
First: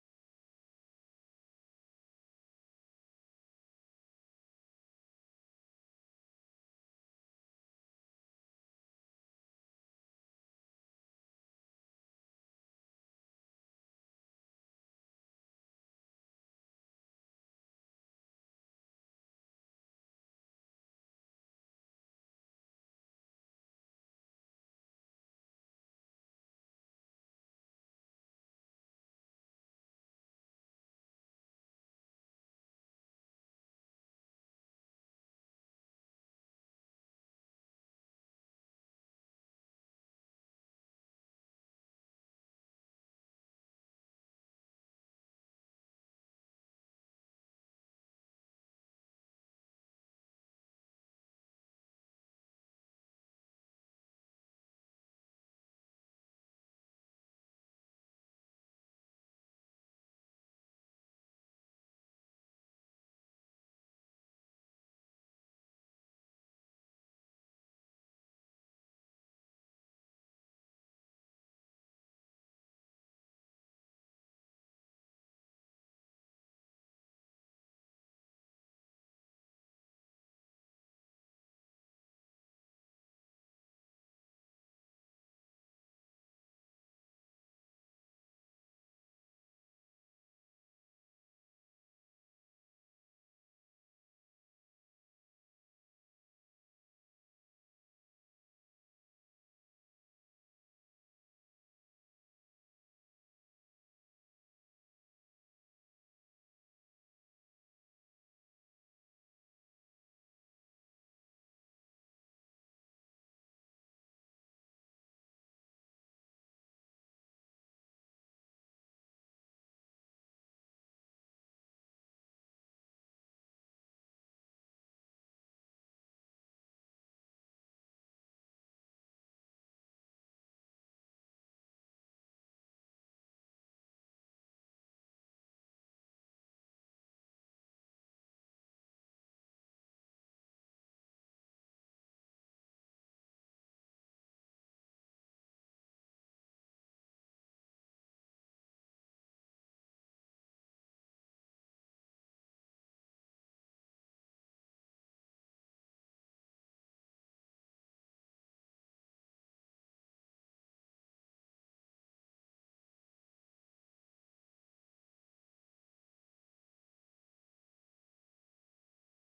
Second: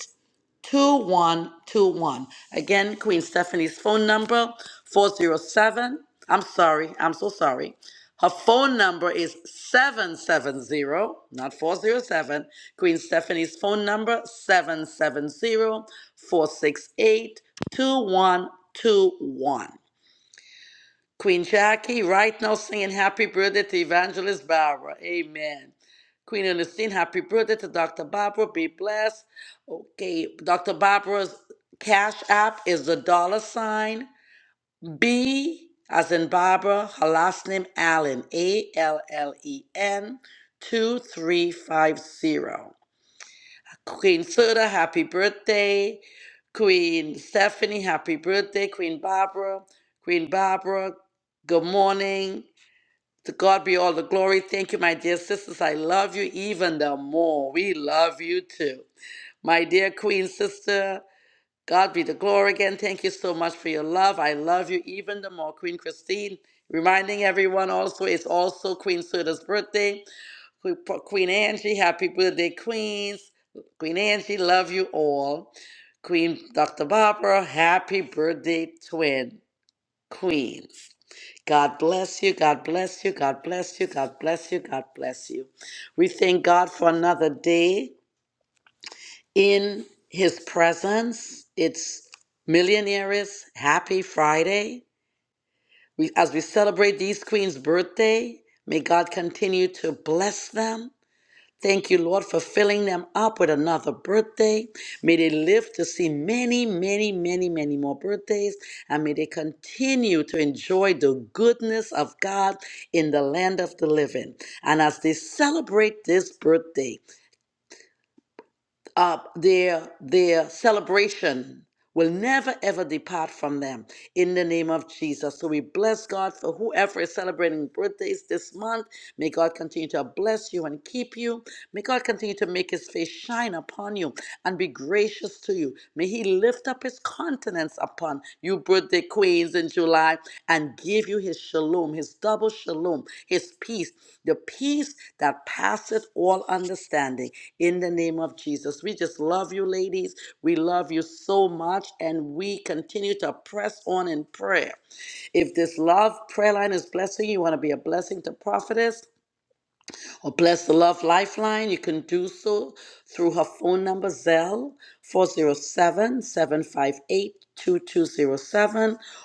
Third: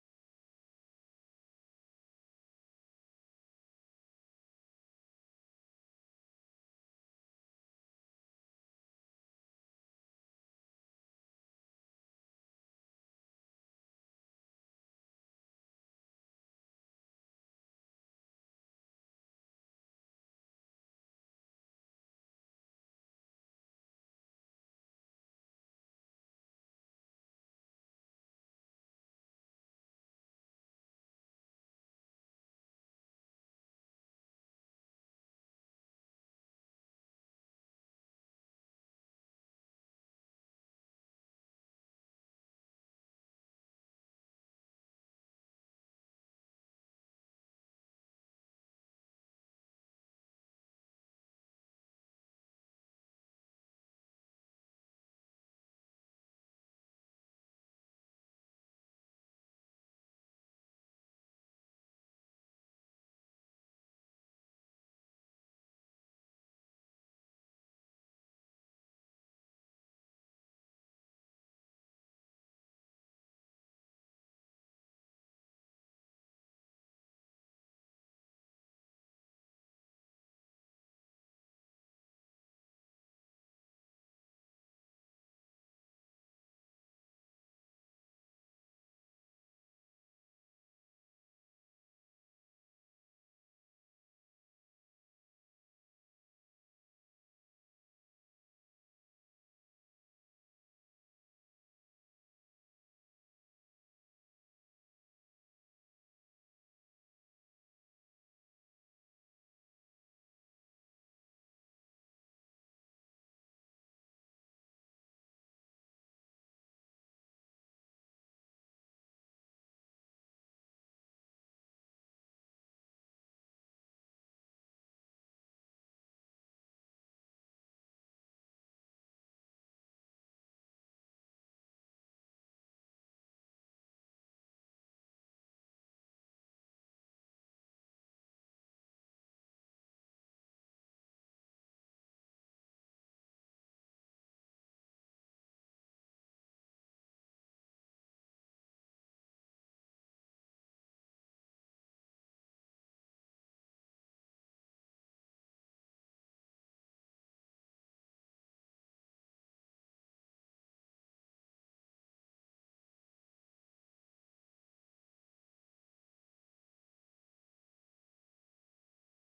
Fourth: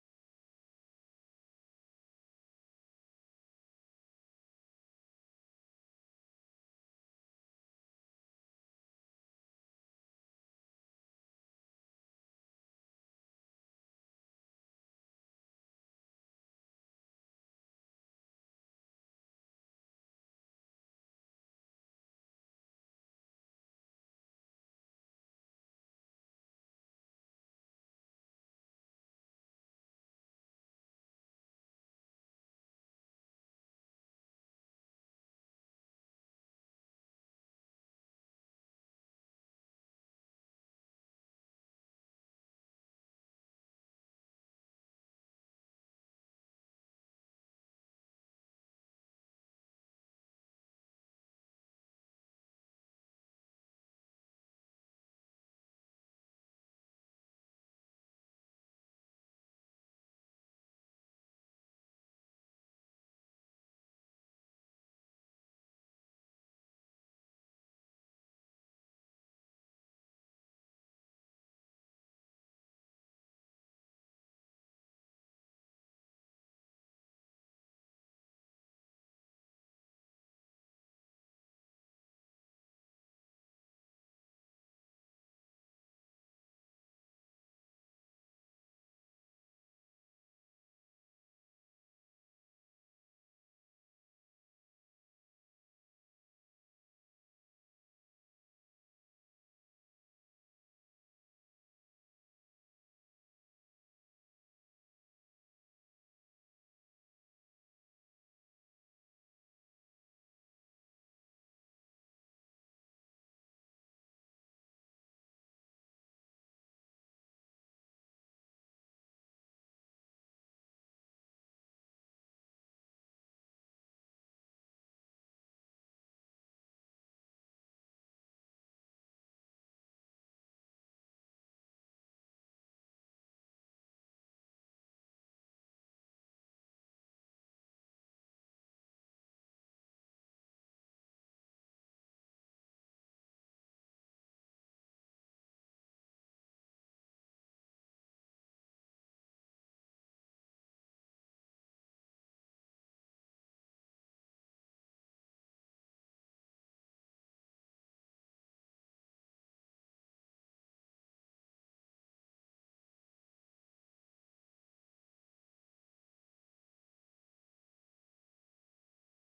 Speaker 2: 2121. Again, Queen Stephanie's phone number 407. I'm sorry, I'm so sorry. Her phone number is 770, not 407. Queen Stephanie's phone number seven seven zero four six eight two one two one. Queen Jackie, right now singing happy birthday to Evangelist Barbara. Amen. Queen Ernestine, happy birthday to Dr. Barbara. Be blessed. Okay, Dr. Barbara's cash app is the dollar sign B, as in Barbara, her last name Allen, A L L E N 2350. Queen Suda, happy birthday. Queen Stephanie, happy birthday. Queen Barbara, Queen Barbara, good morning. To God be all the glory. Thank you, my dear sisters. I love you even the more. We love you too. My dear Queen Sister, God be the glory again. Thank you so much for your love. I love you even the more. Queen Christine, reminding everyone also, it's also Queen Suda's birthday. Que- for Queen Angie, happy birthday, Queens. Queen Angie, love you all. Queen Dr. Barbara, happy birthday, twin Queens. God bless you, God bless you, God bless you, God bless you, God bless you. We thank God for another day in His presence. It's Millionaires Happy Friday. We, as we celebrate these queens' birthday, may God continue to bless them Thank you, Lord, for filling them up with another birthday. May they live to see many, many, many, many more birthdays. And may they continue to enjoy the goodness of God in the land of the living. And as they celebrate this birthday, uh, their their celebration will never ever depart from them in the name of Jesus. So we bless God for whoever is celebrating birthdays this month. May God continue to bless you and keep you. May God continue to make his face shine upon you and be gracious to you. May he lift up his countenance upon you, birthday queens in July, and give you his shalom, his double shalom, his peace, the peace that passeth all understanding in the name of Jesus. We just love you, ladies. We love you so much, and we continue to press on in prayer. If this love prayer line is blessing you, you want to be a blessing to prophetess or Bless the Love Lifeline. You can do so through her phone number, Zelle 407 758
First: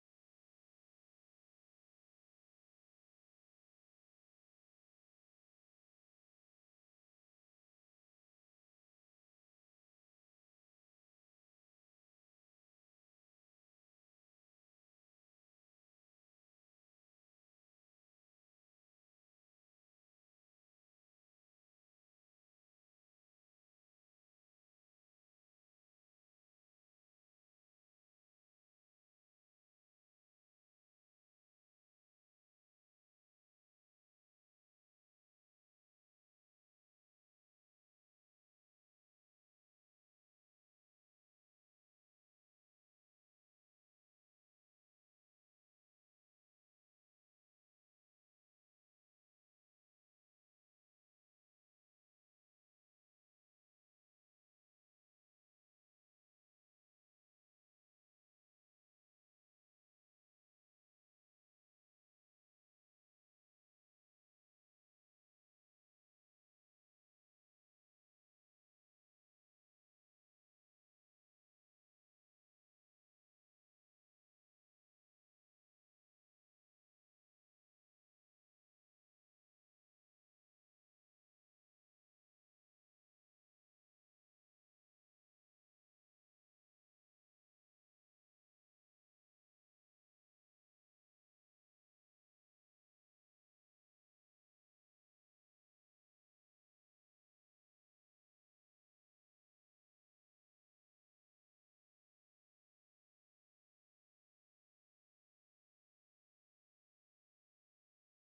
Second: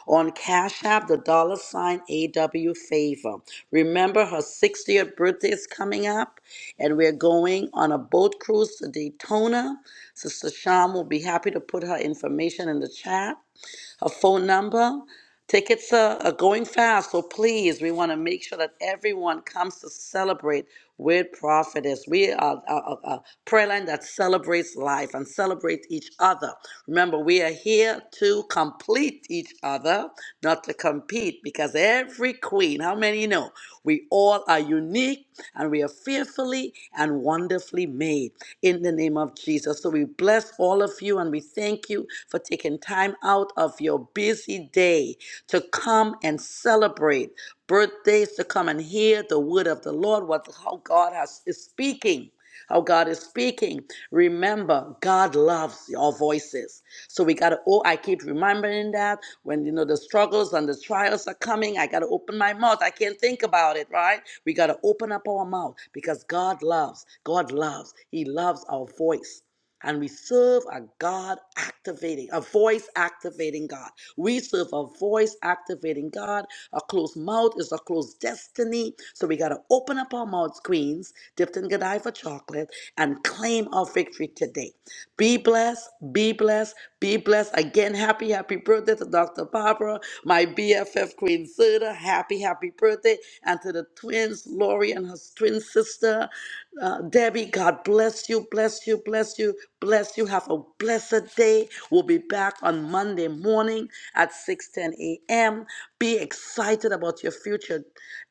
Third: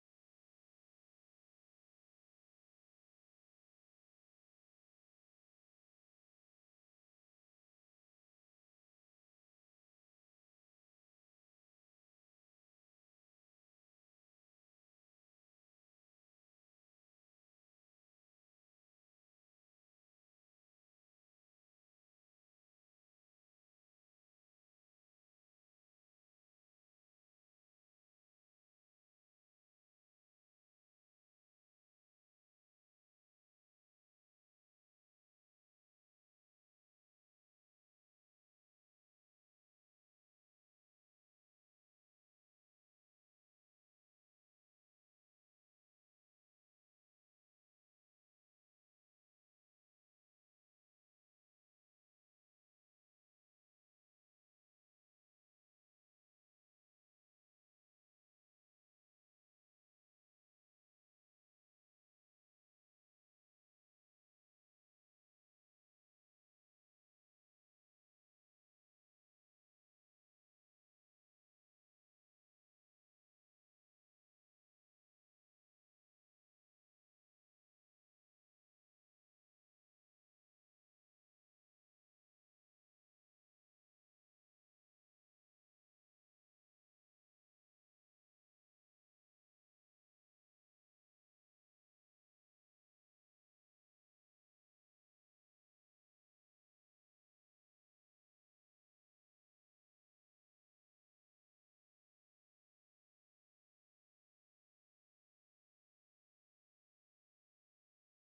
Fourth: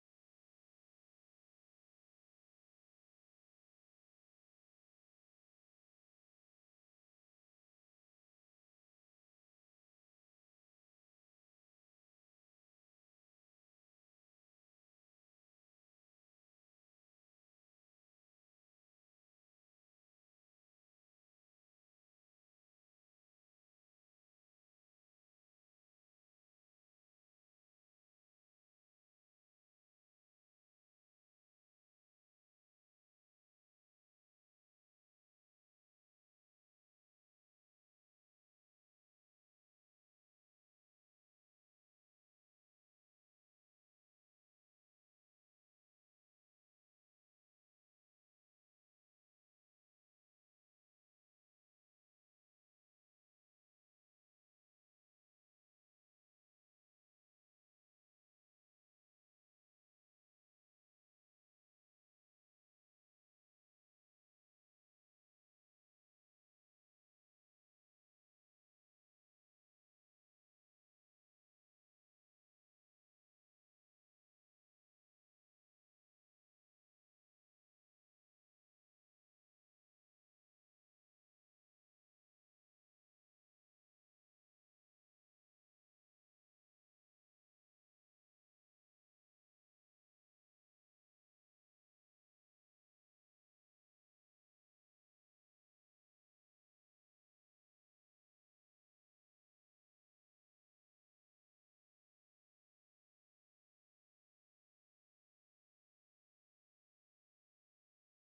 Speaker 2: on Cash App, the dollar sign AW Favor. Remember, her 60th birthday is coming up, and we're going on a boat cruise to Daytona. Sister Sham will be happy to put her information in the chat a phone number. Tickets are, are going fast, so please, we want to make sure that everyone comes to celebrate with Prophetess. We are a, a, a prayer line that celebrates life and celebrates each other. Remember, we are here to complete each other, not to compete, because every queen, how many know, we all are unique and we are fearfully and wonderfully made in the name of Jesus. So we bless all of you and we thank you for taking time out of your busy day to come and celebrate birthdays, to come and hear the word of the Lord, what how God has, is speaking how God is speaking. Remember, God loves your voices. So we gotta oh, I keep remembering that when you know the struggles and the trials are coming, I gotta open my mouth. I can't think about it, right? We gotta open up our mouth because God loves. God loves. He loves our voice. And we serve a God activating, a voice activating God. We serve a voice activating God. A closed mouth is a closed destiny. So we got to open up our mouths, queens, dipped in Godiva chocolate, and claim our victory today. Be blessed, be blessed, be blessed again. Happy, happy birthday to Dr. Barbara, my BFF Queen Suda. Happy, happy birthday. And to the twins, Lori and her twin sister, uh, Debbie. God bless you, bless you, bless you, bless you. Have a blessed day. We'll be back on Monday morning at 6:10 a.m. Be excited about your future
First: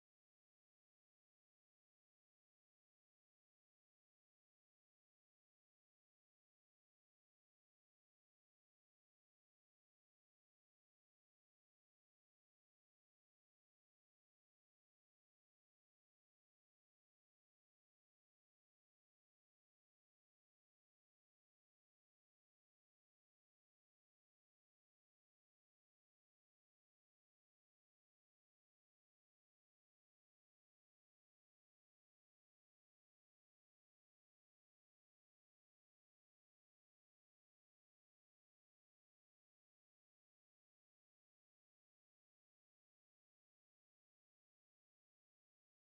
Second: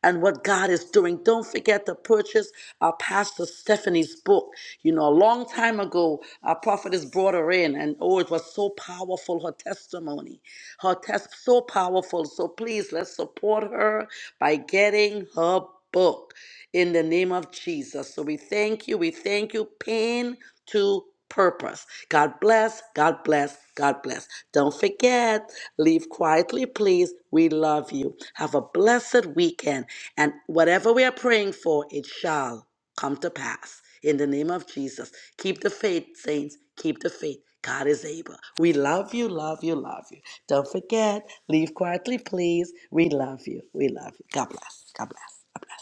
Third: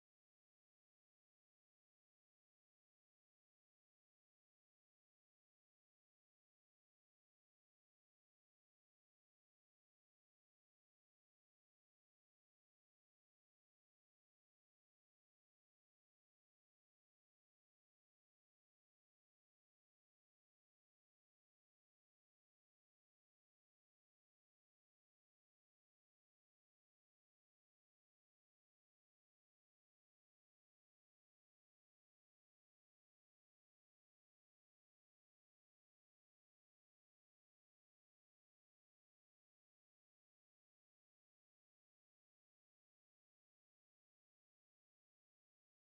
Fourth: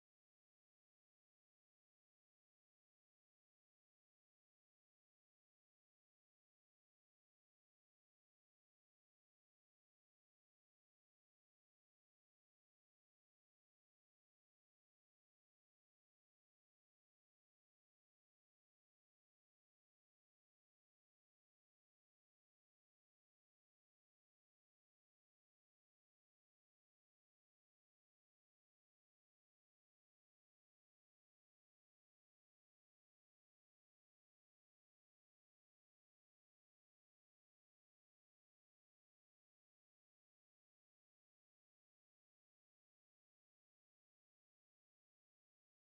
Speaker 2: and what God is doing. Don't forget to purchase our Pastor Stephanie's book. You know, a long time ago, our prophetess brought her in, and oh, it was so powerful her testimony. Her test so powerful. So please let's support her by getting her book in the name of Jesus. So we thank you. We thank you. Pain to purpose. God bless. God bless. God bless. Don't forget, leave quietly, please. We love you. Have a blessed weekend. And whatever we are praying for, it shall come to pass in the name of Jesus. Keep the faith, saints. Keep the faith. God is able. We love you, love you, love you. Don't forget, leave quietly, please. We love you. We love you. God bless. God bless. God bless.